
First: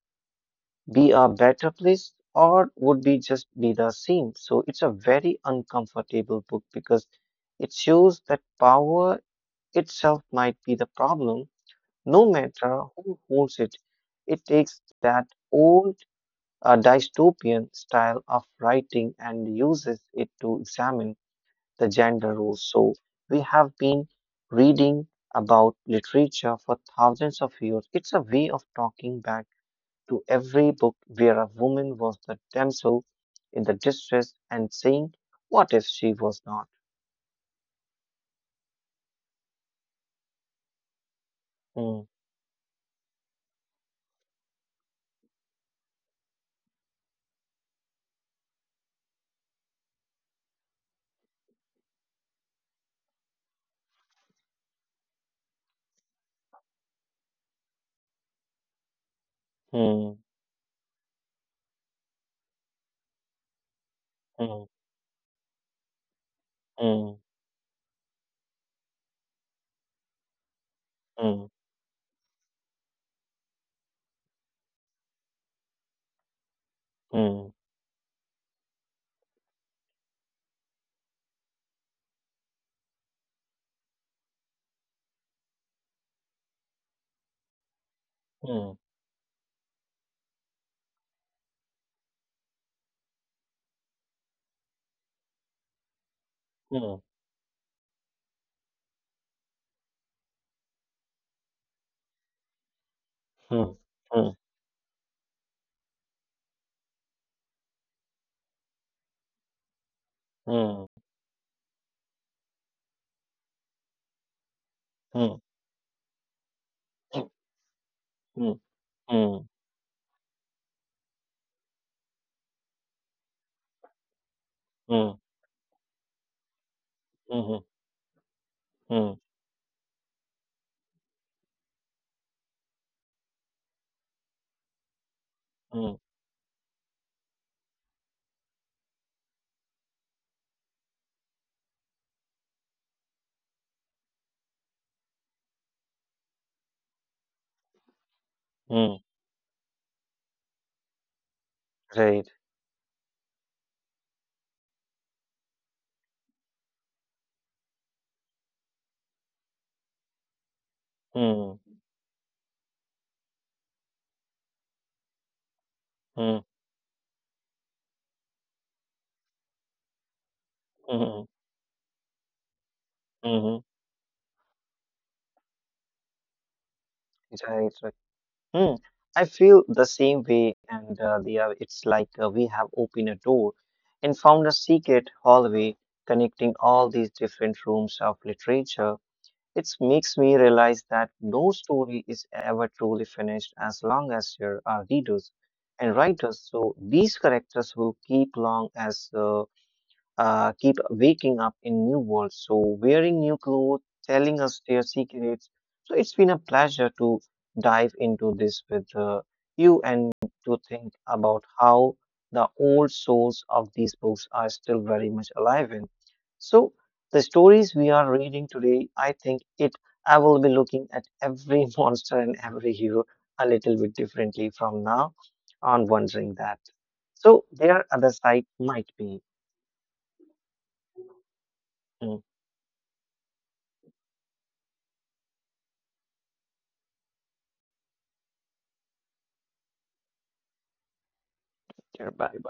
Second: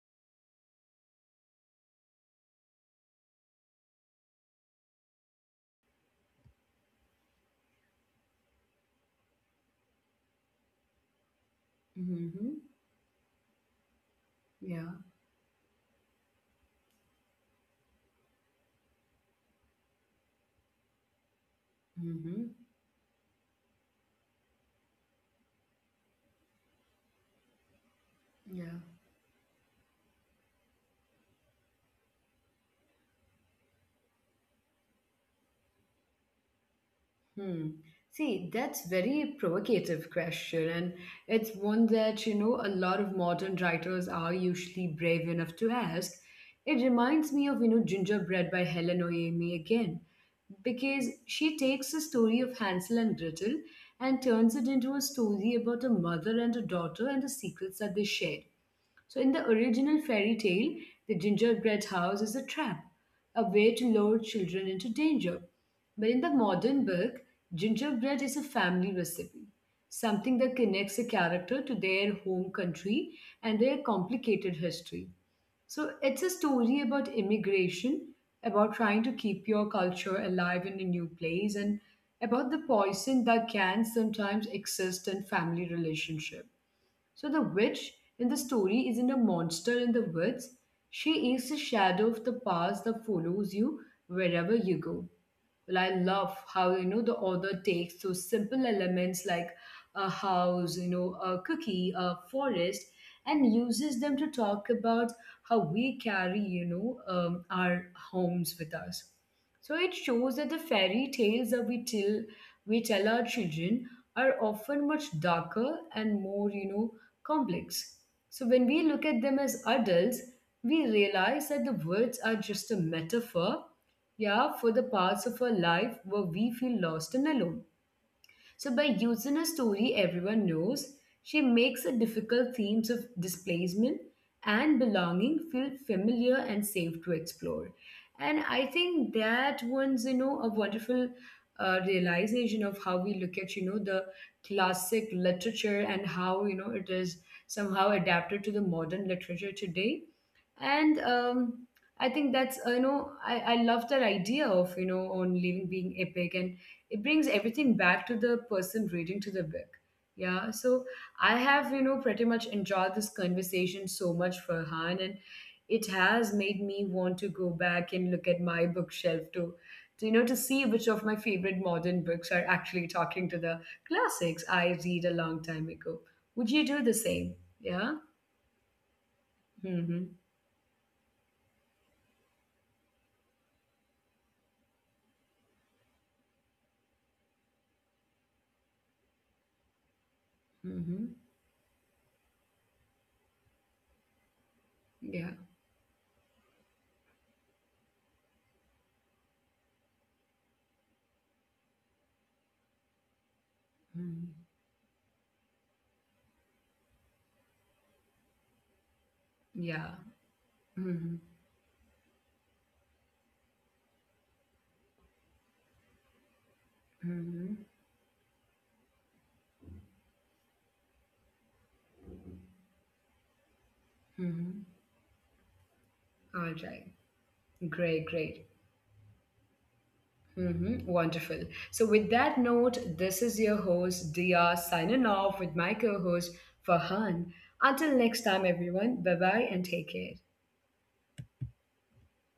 Speaker 2: be a better place, or would we just be the same? So, it's a very uncomfortable book because it shows that power itself might be the problem, no
Speaker 1: Mm-hmm.
Speaker 2: matter who holds it. It takes
Speaker 1: Yeah.
Speaker 2: that old a dystopian style of writing and uses it to examine the gender
Speaker 1: Mm-hmm.
Speaker 2: roles. So we have been reading about literature for thousands of years. It's a way of
Speaker 1: Yeah.
Speaker 2: talking back to every book where a woman was the damsel in the distress and saying, what if she was not?
Speaker 1: Hmm. See, that's very provocative question, and it's one
Speaker 2: Hmm,
Speaker 1: that a lot of modern writers are usually brave enough to ask. It reminds me of Gingerbread by Helen Oemi again, because she takes the story of Hansel and Gretel and turns it into a story about a mother and a daughter and the secrets that they shared. So, in the original
Speaker 2: hmm,
Speaker 1: fairy tale, the gingerbread house is a trap, a way to lure children
Speaker 2: hmm,
Speaker 1: into danger. But in the modern book,
Speaker 2: hmm,
Speaker 1: gingerbread is a family recipe, something that connects a
Speaker 2: hmm,
Speaker 1: character to their home country and their complicated history. So, it's a story about
Speaker 2: hmm,
Speaker 1: immigration, about trying to keep your culture alive in a new place, and about the poison that can sometimes exist in family relationship. So the witch in the story isn't a monster in the woods. She is a shadow of the past that follows you wherever you go. Well, I love how
Speaker 2: hmm,
Speaker 1: the author takes those simple elements like a house, a cookie, a forest, and
Speaker 2: hmm,
Speaker 1: uses them to
Speaker 2: hmm,
Speaker 1: talk about how we carry, our homes with us. So it shows that the
Speaker 2: hmm,
Speaker 1: fairy tales that we tell our children are often much
Speaker 2: hmm,
Speaker 1: darker and more, complex. So
Speaker 2: hmm, hmm,
Speaker 1: when we look at them
Speaker 2: hmm, hmm,
Speaker 1: as adults, we realize that the words are just a metaphor, yeah, for the parts of our life where we feel lost and alone.
Speaker 2: hmm,
Speaker 1: So, by
Speaker 2: hmm,
Speaker 1: using a story everyone knows, she makes the difficult themes of displacement and belonging feel
Speaker 2: hmm,
Speaker 1: familiar and safe to explore. And I think that one's, a wonderful realization of how we look at, the classic literature and how, it is somehow adapted to the
Speaker 2: hmm,
Speaker 1: modern literature today. And I think
Speaker 2: Right.
Speaker 1: that's I love that idea of on living being epic, and it brings everything back to the person reading to the book. Yeah. So I
Speaker 2: Hmm,
Speaker 1: have pretty much enjoyed this conversation so much, for han and it has
Speaker 2: hmm,
Speaker 1: made me want to go back and look at my bookshelf to, to see which of my
Speaker 2: hmm,
Speaker 1: favorite modern books are actually talking to
Speaker 2: hmm,
Speaker 1: the
Speaker 2: hmm.
Speaker 1: classics I read a long time ago. Would you do the same?
Speaker 2: Right.
Speaker 1: Yeah.
Speaker 2: right. Hmm, I feel the
Speaker 1: Mm-hmm.
Speaker 2: same way, and it's like we have opened a door and found a secret hallway connecting all these different rooms of literature. It makes me realize that
Speaker 1: Mm-hmm.
Speaker 2: no story is ever truly finished as long as there are
Speaker 1: Yeah.
Speaker 2: readers and writers. So these characters will keep long as keep waking up in new worlds, so wearing new clothes,
Speaker 1: Mm.
Speaker 2: telling us their secrets. So it's been a pleasure to dive into this with you,
Speaker 1: Yeah.
Speaker 2: and to think
Speaker 1: Mm-hmm.
Speaker 2: about how the old souls of these books are still very much alive in. So the
Speaker 1: Mm-hmm.
Speaker 2: stories we are reading today, I think it I will be looking at every monster and every hero a little bit differently
Speaker 1: Mm-hmm.
Speaker 2: from now on, wondering
Speaker 1: All
Speaker 2: that.
Speaker 1: right.
Speaker 2: So their
Speaker 1: Great,
Speaker 2: other side
Speaker 1: great.
Speaker 2: might be.
Speaker 1: Mm-hmm. Wonderful. So, with
Speaker 2: Hmm,
Speaker 1: that note, this is your host, Dia, signing off with my co host, Farhan. Until next time, everyone, bye bye and take care.
Speaker 2: everybody.